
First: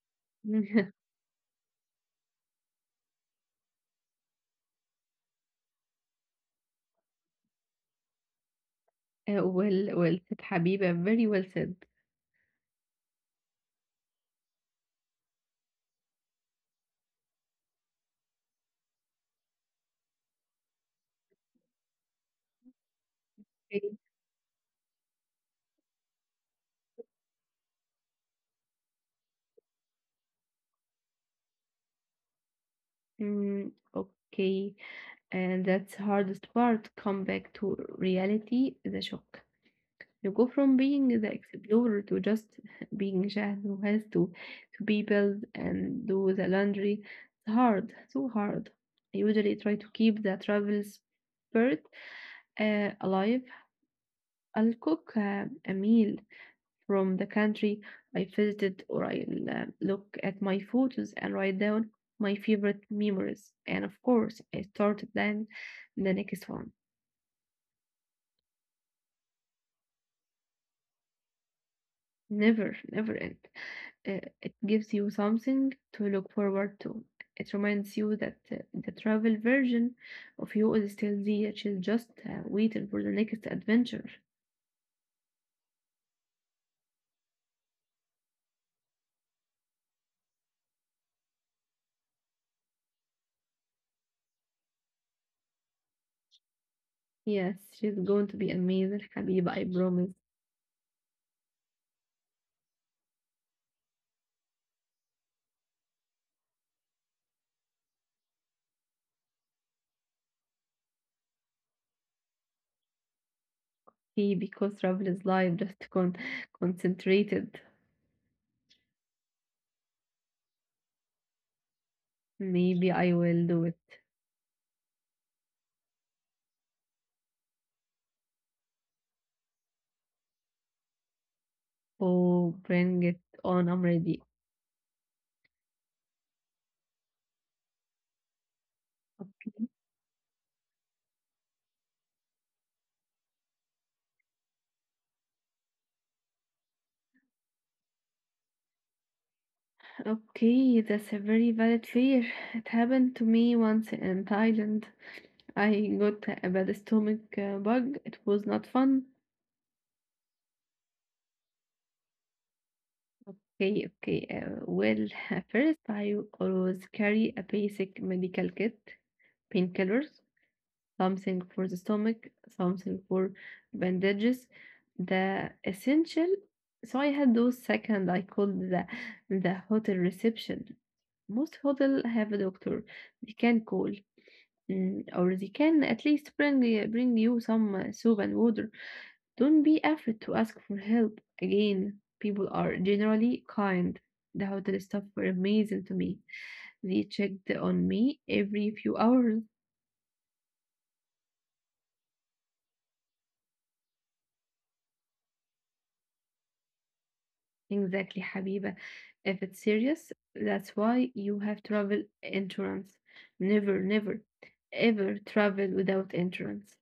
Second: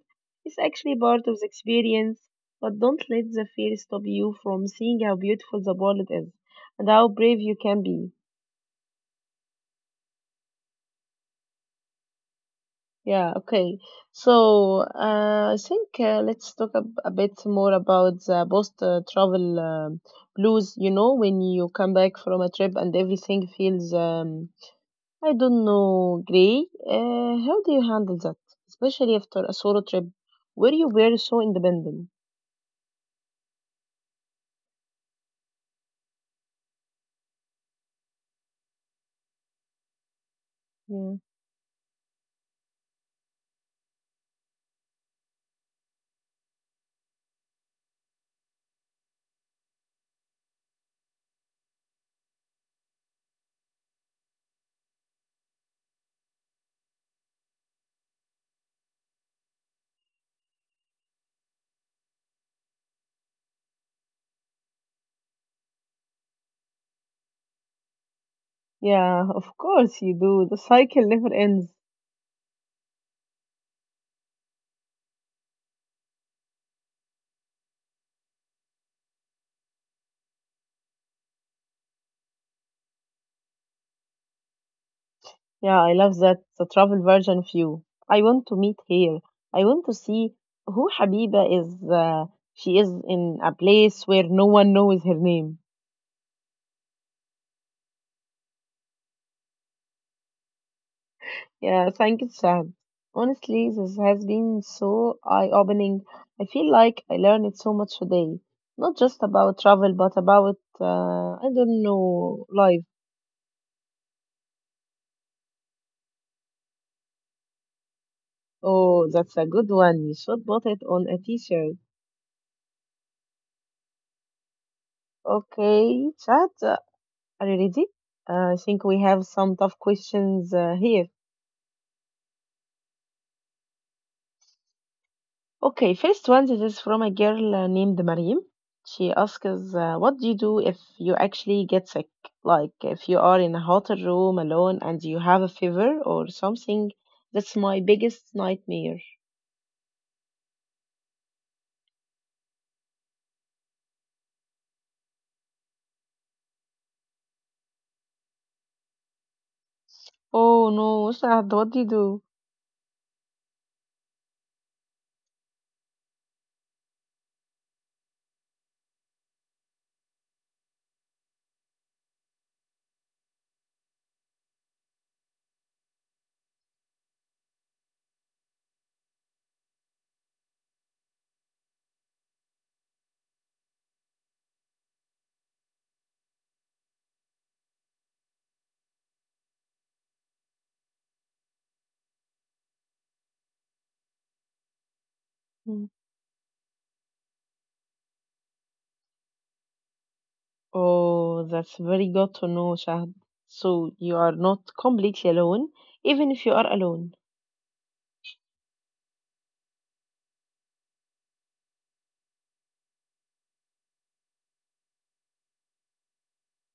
It's actually part of the experience, but don't let the fear stop you from seeing how beautiful the world is and how brave you can be.
Uh, well, well said, Habib. Very well said.
Yeah, okay. So uh, I think uh, let's talk a, a bit more about the post uh, travel um blues. You know, when you come back from a trip and everything feels, um, I don't know, gray. Uh, how do you handle that? Especially after a solo trip where you were so independent.
Mm, okay. And that's hardest part. Come back to reality, the shock. You go from being
Yeah,
the explorer to just being Shahd who has to, to be built and do the laundry. It's hard, so hard. I usually try to keep the travel spirit uh, alive. I'll cook uh, a meal, from the country I visited, or I'll uh, look at my photos and write down my favorite memories. And of course, I started then the next one.
yeah, of course you do. The cycle never ends.
Never, never end. Uh, it gives you something to look forward to. It reminds you that uh, the travel version of you is still there. She's just uh, waiting for the next adventure.
Yeah, I love that. The travel version of you. I want to meet her. I want to see who Habiba is. Uh, she is in a place where no one knows her name.
Yes, she's going to be amazing, Habiba, I promise.
Yeah, thank you, Sad. Honestly, this has been so eye-opening. I feel like I learned so much today. Not just about travel, but about, uh, I don't know, life.
See, because travel is life, just con- concentrated.
Oh, that's a good one. You should put it on a t-shirt.
Maybe I will do it.
Okay, Chad, already, uh, I think we have some tough questions uh, here.
Oh, bring it on, I'm ready.
Okay, first one, this is from a girl uh, named Mariam. She asks, uh, "What do you do if you actually get sick? Like if you are in a hotel room alone and you have a fever or something? That's my biggest nightmare."
Okay, that's a very valid fear. It happened to me once in Thailand. I got a bad stomach uh, bug. It was not fun.
Oh no, Shahd, what do you do?
Okay, okay. Uh, well, first I always carry a basic medical kit, painkillers, something for the stomach, something for bandages, the essential. So I had those second. I called the the hotel reception. Most hotel have a doctor. They can call, mm, or they can at least bring uh, bring you some uh, soap and water. Don't be afraid to ask for help. Again, people are generally kind. The hotel staff were amazing
Mm.
to me. They checked on me every few hours.
Oh, that's very good to know, Shahd. So you are not completely alone, even if you are alone.
Exactly, Habiba. If it's serious, that's why you have travel insurance. Never, never, ever travel without insurance.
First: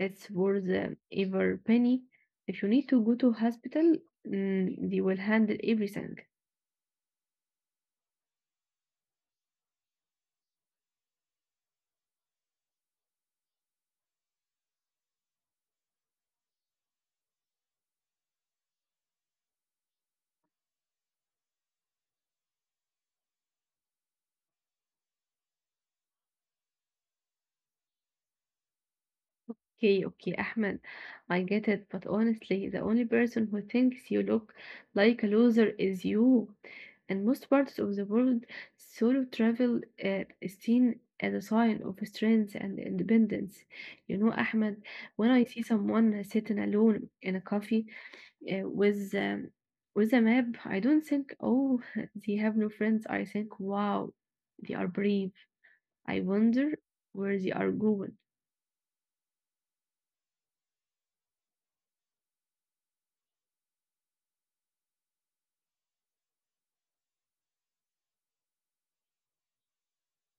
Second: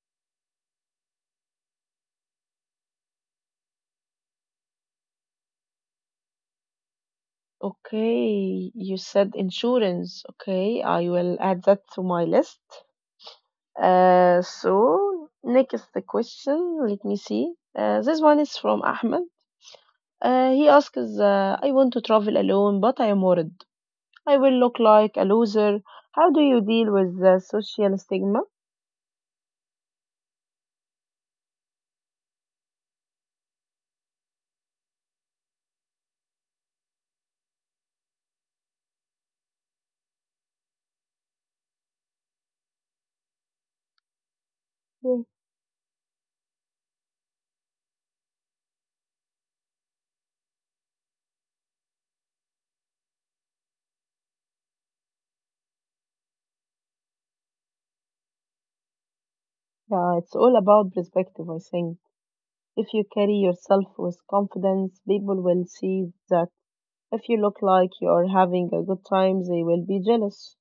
It's worth uh, every penny. If you need to go to hospital, mm, they will handle everything.
Okay, you said insurance. Okay, I will add that to my list. Uh, so next the question, let me see. Uh, this one is from Ahmed. Uh, he asks, uh, I want to travel alone, but I am worried. I will look like a loser. How do you deal with the social stigma?
Okay, okay, Ahmed, I get it, but honestly, the only person who thinks you look like a loser is you. In most parts of the world, solo travel uh, is seen as a sign of strength and independence. You know, Ahmed,
Hmm.
when I see someone sitting alone in a coffee uh, with um, with a map, I don't think, oh, they have no friends. I think, wow, they are brave. I wonder where they are going.
Yeah, it's all about perspective, I think. If you carry yourself with confidence, people will see that. If you look like you are having a good time, they will be jealous.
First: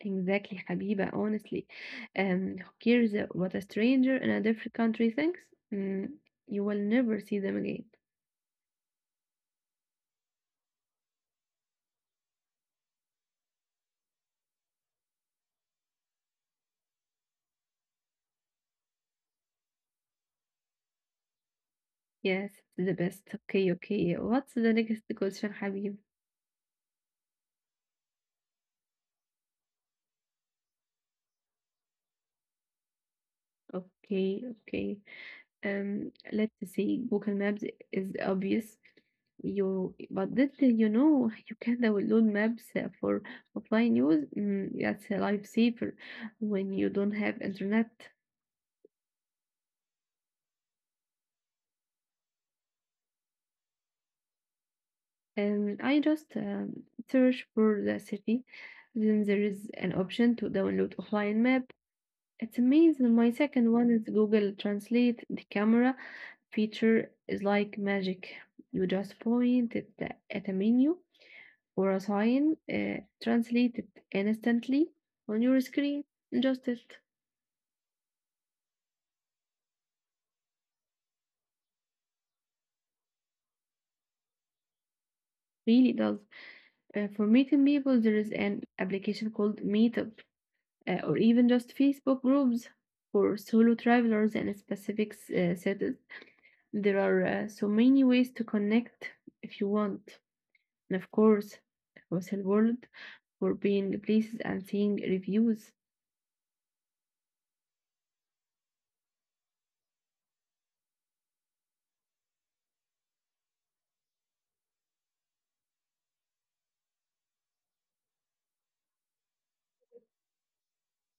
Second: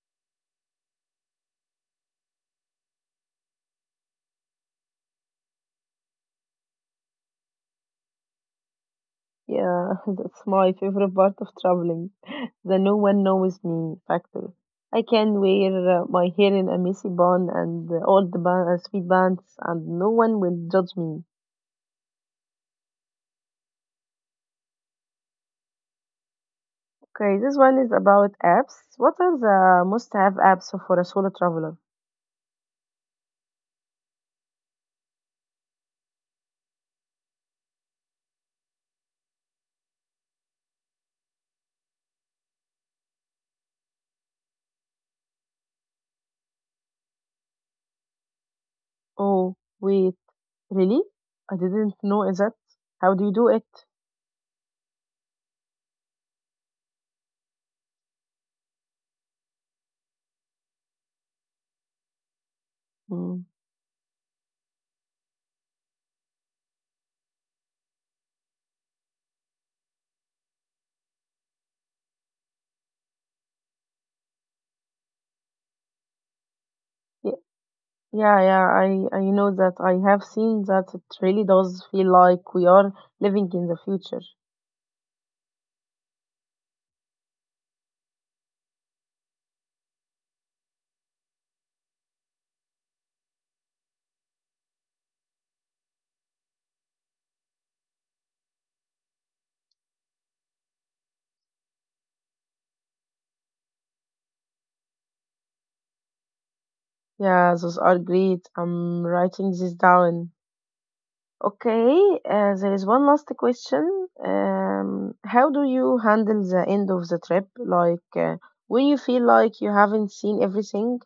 Exactly, Habiba, honestly. Um, who cares what a stranger in a different country thinks? Mm, you will never see them again.
Yeah, that's my favorite part of traveling. The no one knows me factor. I can wear uh, my hair in a messy bun and uh, all the bun, uh, sweet bands, and no one will judge me.
Yes, the best. Okay, okay. What's the next question, Habib?
Okay, this one is about apps. What are the must-have apps for a solo traveler?
Okay, okay. Um, let's see. Google Maps is obvious. You, but did you know you can download maps uh, for offline use? Mm, that's a lifesaver when you don't have internet.
Oh, wait, really? I didn't know that. How do you do it?
Um, I just um, search for the city. Then there is an option to download offline map. It's amazing. My
Mm.
second one is Google Translate. The camera feature is like magic. You just point at, the, at a menu or a sign, uh, translate it instantly on your screen. Just it
Ye- Yeah, yeah, I, I know that. I have seen that it really does feel like we are living in the future.
really does. Uh, for meeting people, there is an application called Meetup. Uh, or even just Facebook groups for solo travelers in specific uh, cities. There are uh, so many ways to connect if you want. And of course, Whistle World for being places and seeing reviews.
Yeah, those are great. I'm writing this down. Okay, uh, there is one last question. Um, how do you handle the end of the trip? Like uh, when you feel like you haven't seen everything?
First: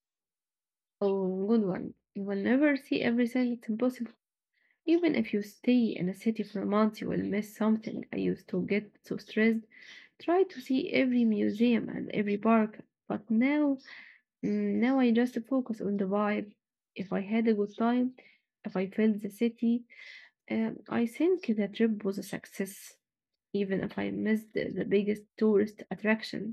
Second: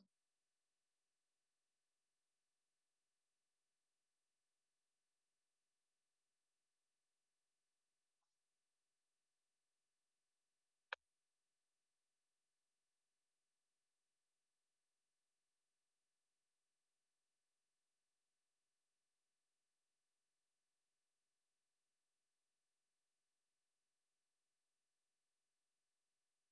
Oh, good one. You will never see everything, it's impossible. Even if you stay in a city for a month, you will miss something. I used to get so stressed. Try to see every museum and every park, but now Mm, Now I just focus on the vibe. If I had a good time, if I felt the city, um, I think the trip was a success, even if I missed the the biggest tourist attraction.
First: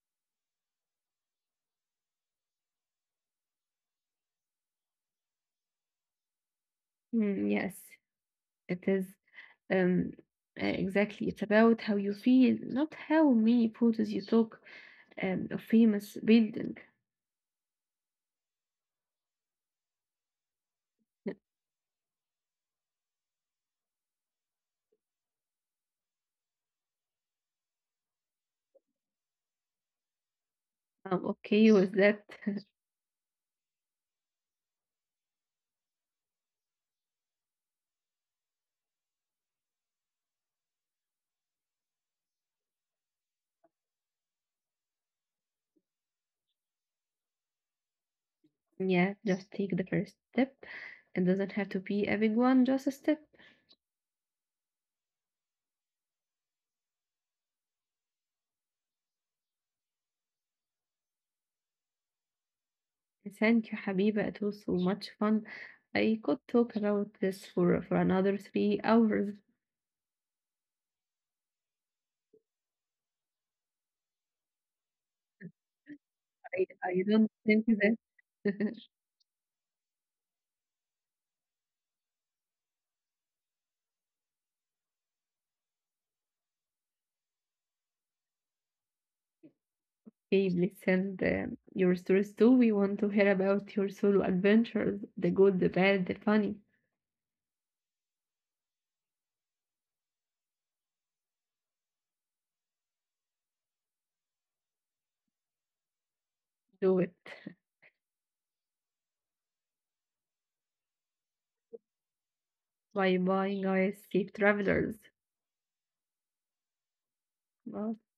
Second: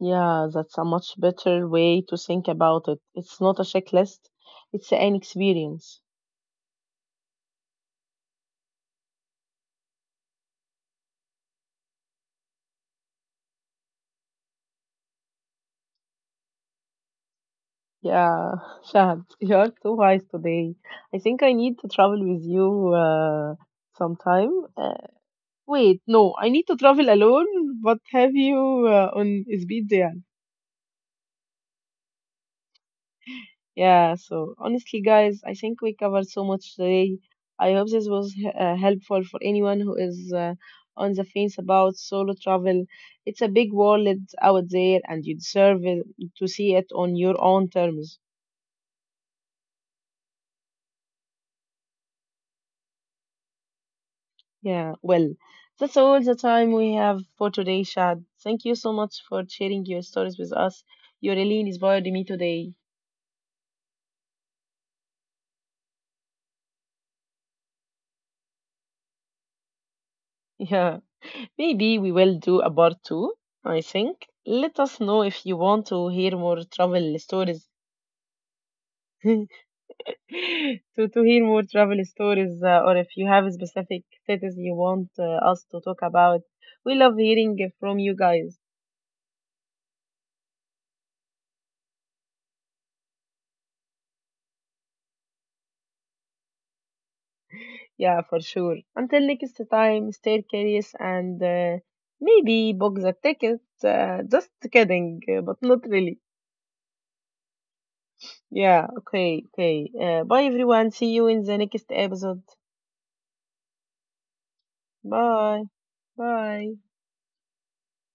Yeah, that's a much better way to think about it. It's not a checklist, it's an experience.
Mm, yes, it is. Um, uh, exactly. It's about how you feel, not how many photos you took um, of famous building.
Yeah, Shad, you are too wise today. I think I need to travel with you uh, sometime. Uh, Wait, no, I need to travel alone. What have you uh, on speed there?
I'm okay with that.
Yeah, so honestly, guys, I think we covered so much today. I hope this was h- uh, helpful for anyone who is uh, on the fence about solo travel. It's a big world out there, and you deserve it, to see it on your own terms.
Yeah, just take the first step. It doesn't have to be a big one, just a step.
Yeah, well, that's all the time we have for today, Shad. Thank you so much for sharing your stories with us. Your really inspired me today.
Thank you, Habiba. It was so much fun. I could talk about this for, for another three hours.
Yeah. Maybe we will do a part two, I think. Let us know if you want to hear
I,
more
I
travel
don't think
stories.
that.
to, to hear more travel stories, uh, or if you have specific cities you want uh, us to talk about. We love hearing from you guys.
Okay, please send um, your stories too. We want to hear about your solo adventures, the good, the bad, the funny.
Yeah, for sure. Until next time, stay curious and uh, maybe book the ticket. Uh, just kidding, uh, but not really.
Do it.
Yeah, okay, okay. Uh, bye everyone. See you in the next episode.
Bye bye, guys. Safe travelers.
Bye. Bye.
Bye.